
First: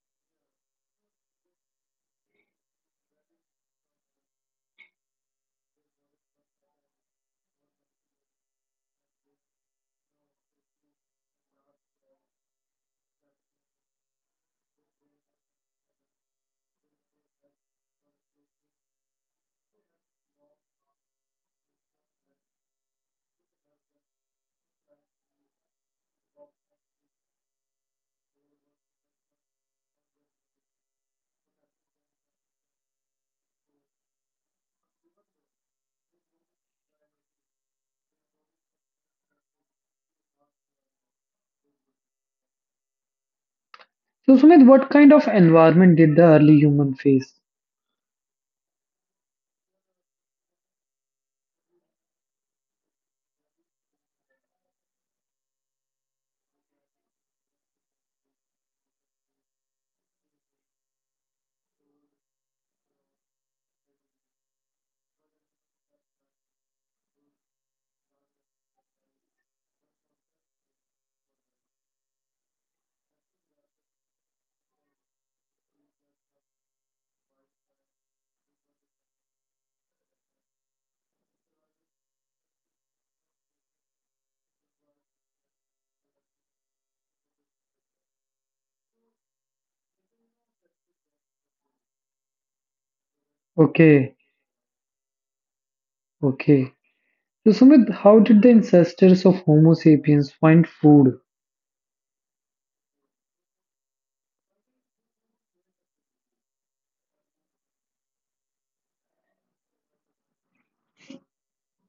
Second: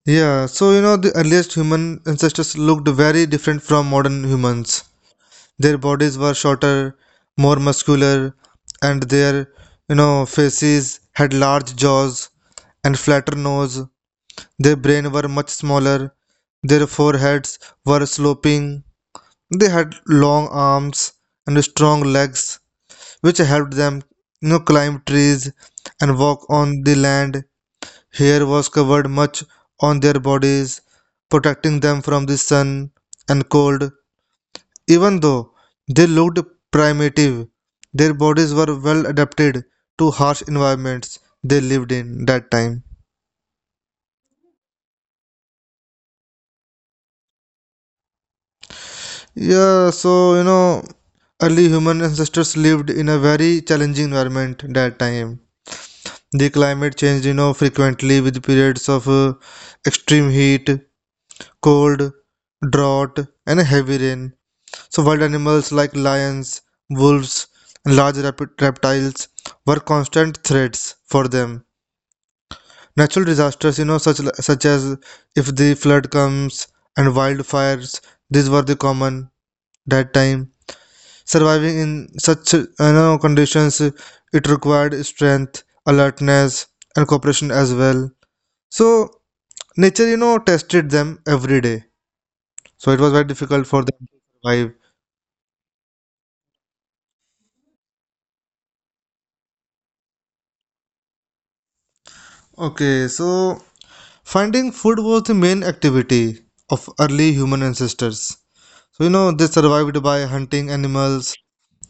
B: Yeah, so you know, the earliest human ancestors looked very different from modern humans. Their bodies were shorter, more muscular, and their, you know, faces had large jaws and flatter nose. Their brain were much smaller. Their foreheads were sloping. They had long arms and strong legs, which helped them, you know, climb trees and walk on the land. Hair was covered much on their bodies, protecting them from the sun and cold. Even though they looked primitive, their bodies were well adapted to harsh environments they lived in that time.
A: So Sumit, what kind of environment did the early human face?
B: Yeah, so you know, early human ancestors lived in a very challenging environment that time. The climate changed, you know, frequently with periods of extreme heat, cold, drought, and heavy rain. So, wild animals like lions, wolves, and large reptiles were constant threats for them. Natural disasters, you know, such as if the flood comes and wildfires, these were the common that time. Surviving in such, conditions, it required strength, alertness, and cooperation as well. So nature, you know, tested them every day. So it was very difficult for them
A: Okay,
B: to survive.
A: okay. So Sumit, how did the ancestors of Homo sapiens find food?
B: Okay, so finding food was the main activity of early human ancestors. So, you know, they survived by hunting animals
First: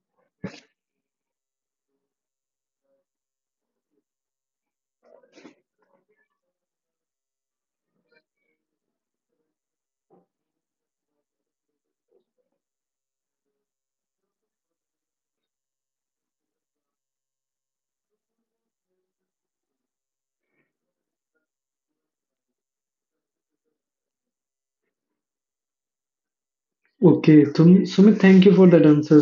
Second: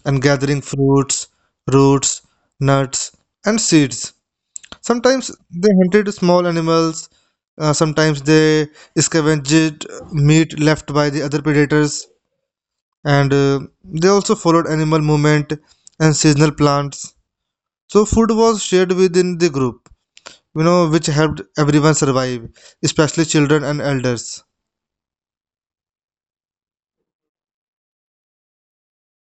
B: and gathering fruits, roots, nuts, and seeds. Sometimes they hunted small animals, sometimes they scavenged meat left by the other predators, and they also followed animal movement and seasonal plants. So, food was shared within the group, you know, which helped everyone survive, especially children and elders.
A: Okay, Sumit, thank you for that answer.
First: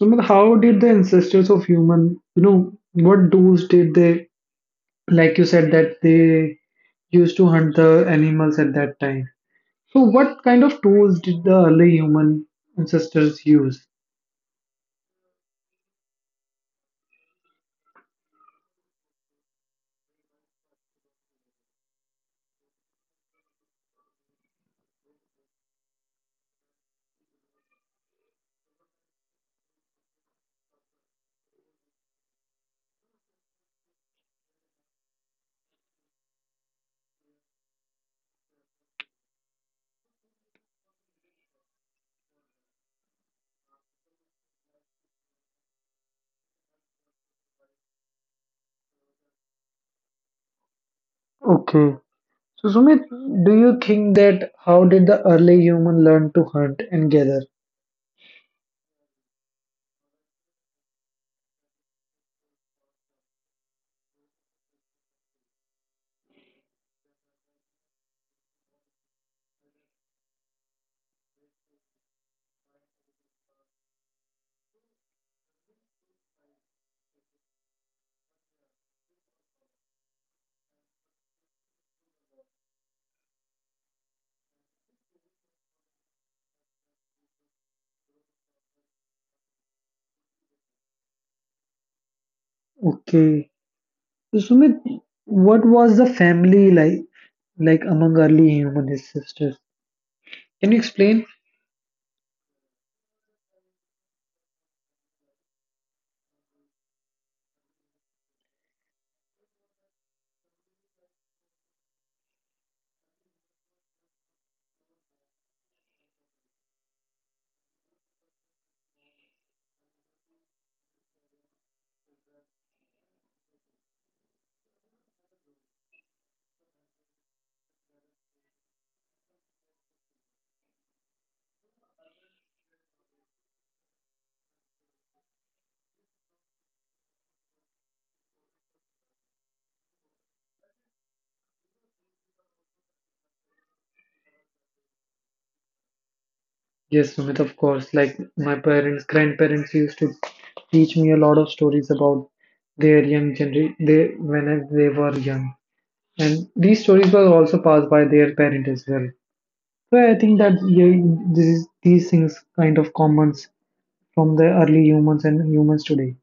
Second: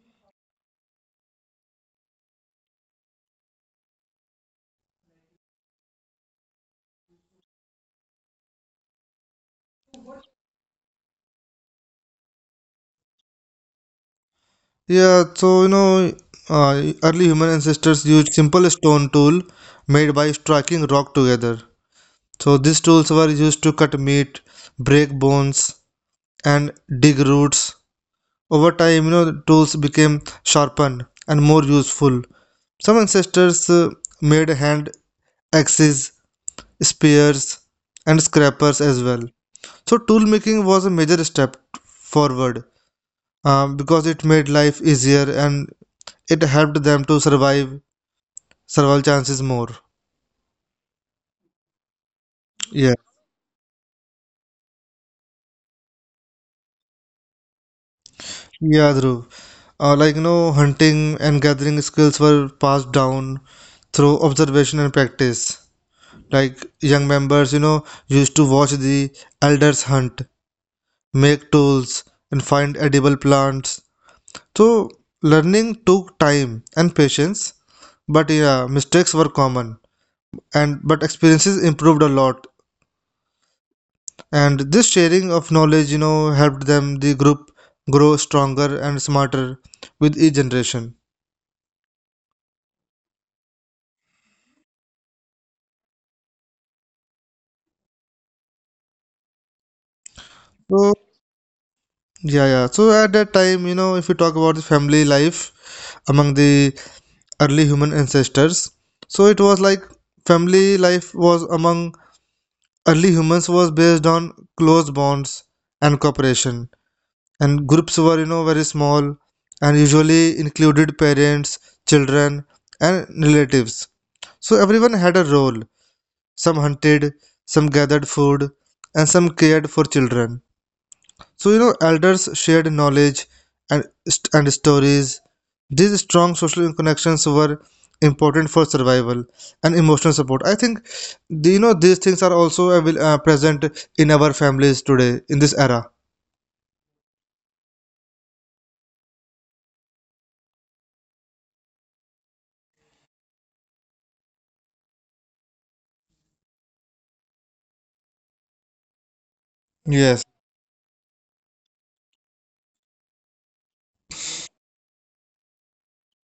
A: Sumit, how did the ancestors of human, you know, what tools did they, like you said, that they used to hunt the animals at that time? So, what kind of tools did the early human ancestors use?
B: Yeah, so early human ancestors used simple stone tool made by striking rock together. So these tools were used to cut meat, break bones, and dig roots. Over time, you know, the tools became sharpened and more useful. Some ancestors made hand axes, spears, and scrapers as well. So tool making was a major step forward, because it made life easier and it helped them to survive survival chances more.
A: Okay. So,
B: Yeah,
A: Sumit, do you think that how did the early human learn to hunt and gather?
B: yeah, Dhruv. Like, you know, hunting and gathering skills were passed down through observation and practice. Like young members, you know, used to watch the elders hunt, make tools, and find edible plants. So learning took time and patience, but yeah, mistakes were common, and but experiences improved a lot, and this sharing of knowledge, you know, helped them the group grow stronger and smarter with each generation.
A: Okay. So, Sumit, what was the family like among early human ancestors? Can you
B: So
A: explain?
B: yeah, yeah, so at that time, you know, if you talk about the family life among the early human ancestors, so it was like family life was among early humans was based on close bonds and cooperation, and groups were, you know, very small and usually included parents, children, and relatives. So everyone had a role. Some hunted, some gathered food, and some cared for children. So, you know, elders shared knowledge and, and stories. These strong social connections were important for survival and emotional support. I think, these things are also present in our families today, in this era.
A: Yes, Sumit, of course. Like my parents, grandparents used to teach me a lot of stories about their young gener they when they were young, and these stories were also passed by their parent as well. So I
B: Yes,
A: think that yeah, this is, these things kind of commons from the early humans and humans today.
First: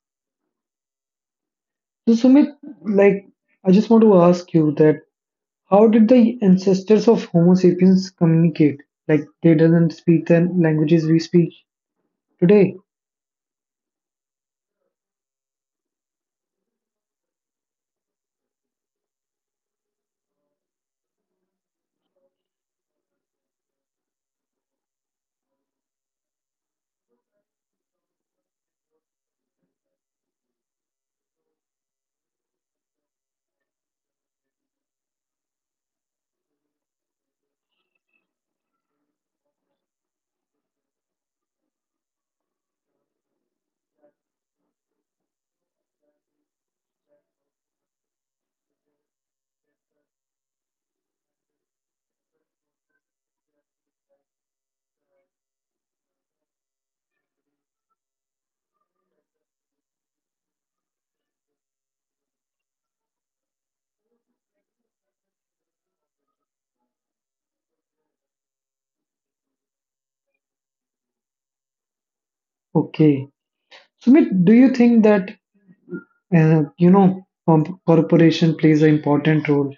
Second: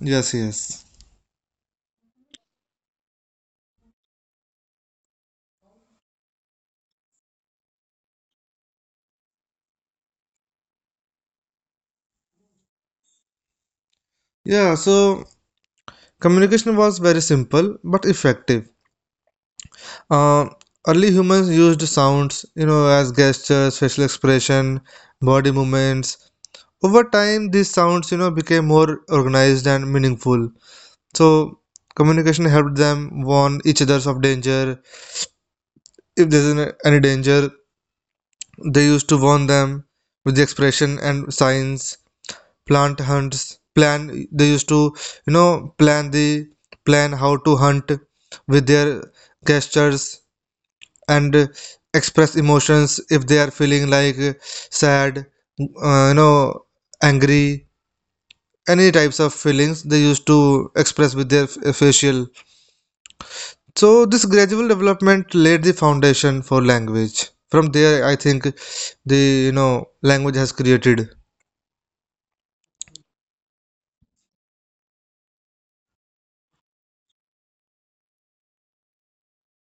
B: yes, yes.
A: So Sumit, like I just want to ask you that how did the ancestors of Homo sapiens communicate? Like they doesn't speak the languages we speak today.
B: Yeah, so communication was very simple but effective. Uh, Early humans used sounds, you know, as gestures, facial expression, body movements. Over time, these sounds, you know, became more organized and meaningful. So, communication helped them warn each other of danger. If there's any danger, they used to warn them with the expression and signs. Plant hunts, plan. They used to, you know, plan the plan how to hunt with their gestures and express emotions if they are feeling like sad, uh, you know angry, any types of feelings they used to express with their facial. So this gradual development laid the foundation for language. From there I think the, you know, language has created.
A: Okay. Sumit, do you think that you know corporation plays an important role?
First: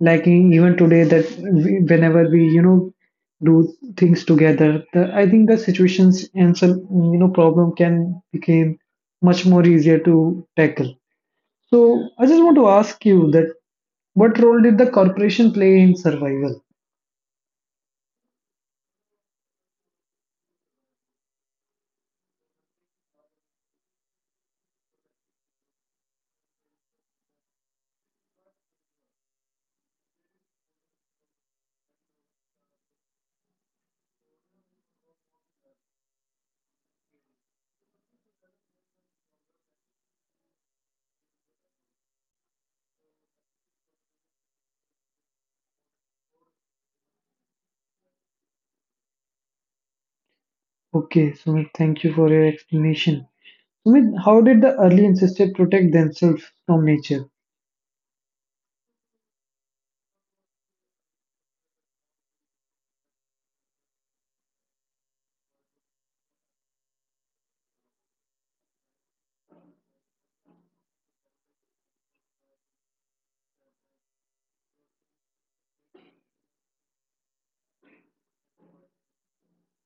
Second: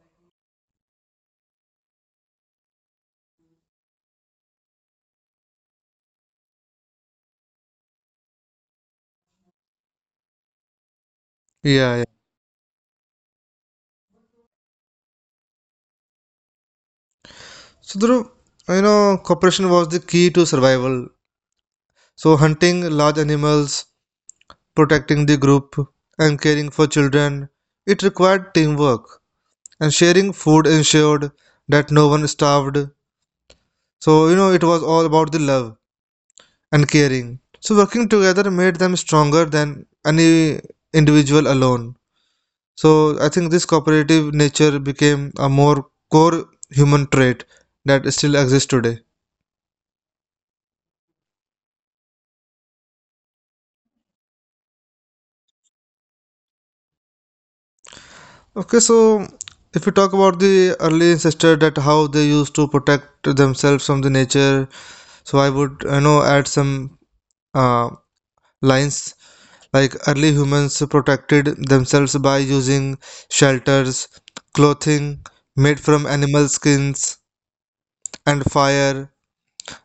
A: Like in, even today, that we, whenever we you know do things together, the, I think the situations and some you know problem can become much more easier to tackle.
B: Yeah, yeah.
A: So I just want to ask you that what role did the corporation play in survival?
B: So Dhruv, you know, cooperation was the key to survival. So hunting large animals, protecting the group, and caring for children, it required teamwork, and sharing food ensured that no one starved. So, you know, it was all about the love and caring. So, working together made them stronger than any individual alone. So, I think this cooperative nature became a more core human trait that still exists today.
A: Okay, Sumit, thank you for your explanation. Sumit, how did the early ancestors protect themselves from nature?
B: Okay, so if we talk about the early ancestors, that how they used to protect themselves from the nature, so I would, you know, add some uh, lines. Like early humans protected themselves by using shelters, clothing made from animal skins, and fire.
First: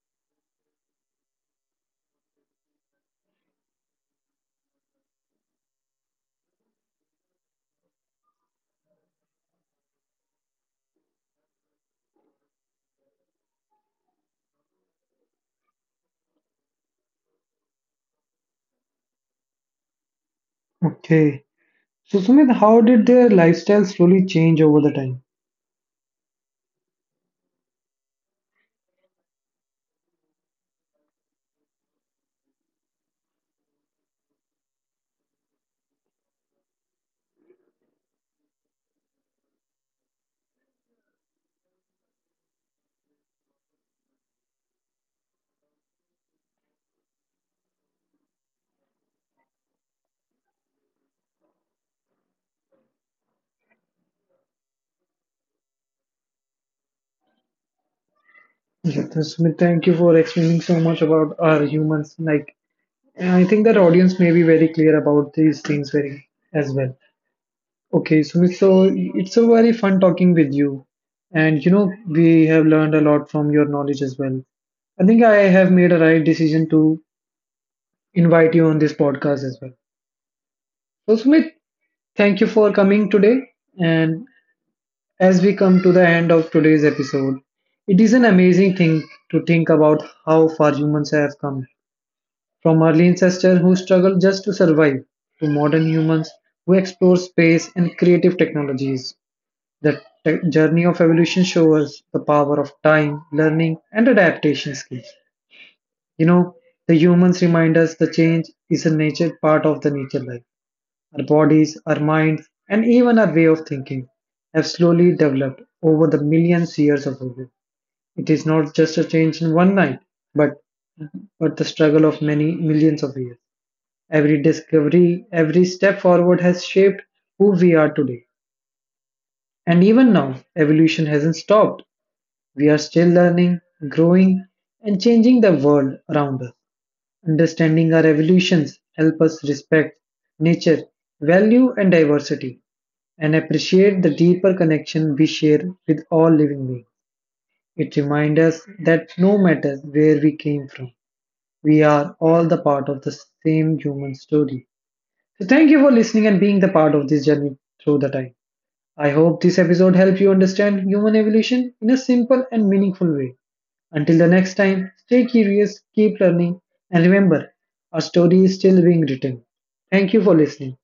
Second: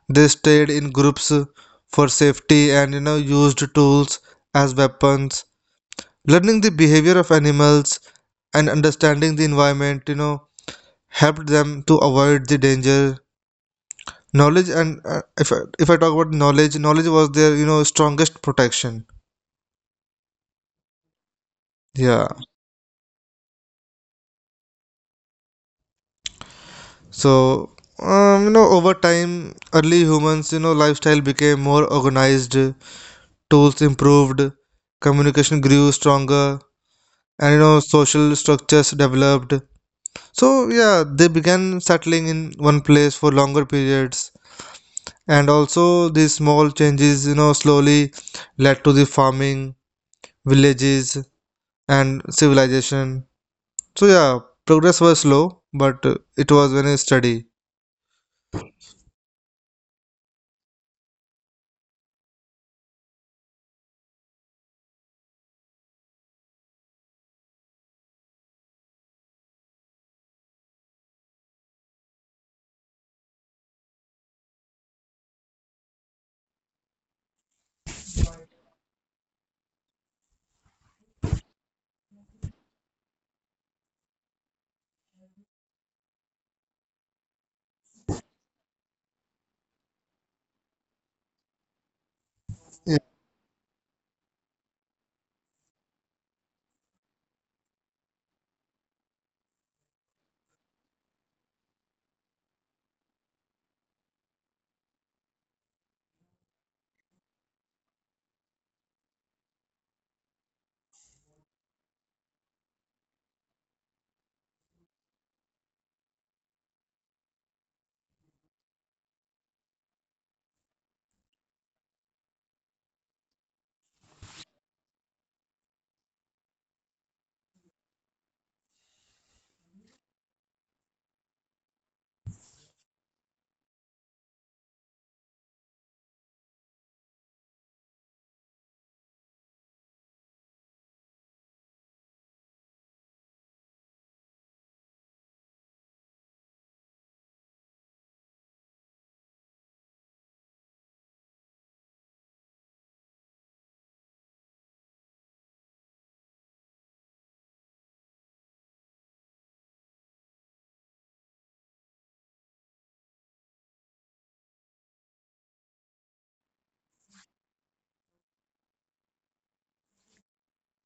B: They stayed in groups for safety, and you know, used tools as weapons. Learning the behavior of animals and understanding the environment, you know, helped them to avoid the danger. Knowledge and, if I talk about knowledge, knowledge was their, you know, strongest protection.
A: Okay. So,
B: Yeah.
A: Sumit, how did their lifestyle slowly change over the time?
B: So, you know, over time, early humans, you know, lifestyle became more organized, tools improved, communication grew stronger, and you know, social structures developed. So, yeah, they began settling in one place for longer periods. And also, these small changes, you know, slowly led to the farming, villages, and civilization. So, yeah, progress was slow, but it was very steady.
A: Yeah, Smith, thank you for explaining so much about our humans. Like, and I think that audience may be very clear about these things very as well. Okay, Sumit, so it's a very fun talking with you, and you know we have learned a lot from your knowledge as well. I think I have made a right decision to invite you on this podcast as well. So, Sumit, thank you for coming today, and as we come to the end of today's episode, it is an amazing thing to think about how far humans have come. From early ancestors who struggled just to survive, to modern humans who explore space and creative technologies. The journey of evolution shows us the power of time, learning, and adaptation skills. You know, the humans remind us the change is a nature part of the nature life. Our bodies, our minds, and even our way of thinking have slowly developed over the millions years of evolution. It is not just a change in one night, but, but the struggle of many millions of years. Every discovery, every step forward has shaped who we are today. And even now, evolution hasn't stopped. We are still learning, growing, and changing the world around us. Understanding our evolutions help us respect nature, value, and diversity and appreciate the deeper connection we share with all living beings. It reminds us that no matter where we came from, we are all the part of the same human story. So, thank you for listening and being the part of this journey through the time. I hope this episode helped you understand human evolution in a simple and meaningful way. Until the next time, stay curious, keep learning, and remember, our story is still being written. Thank you for listening.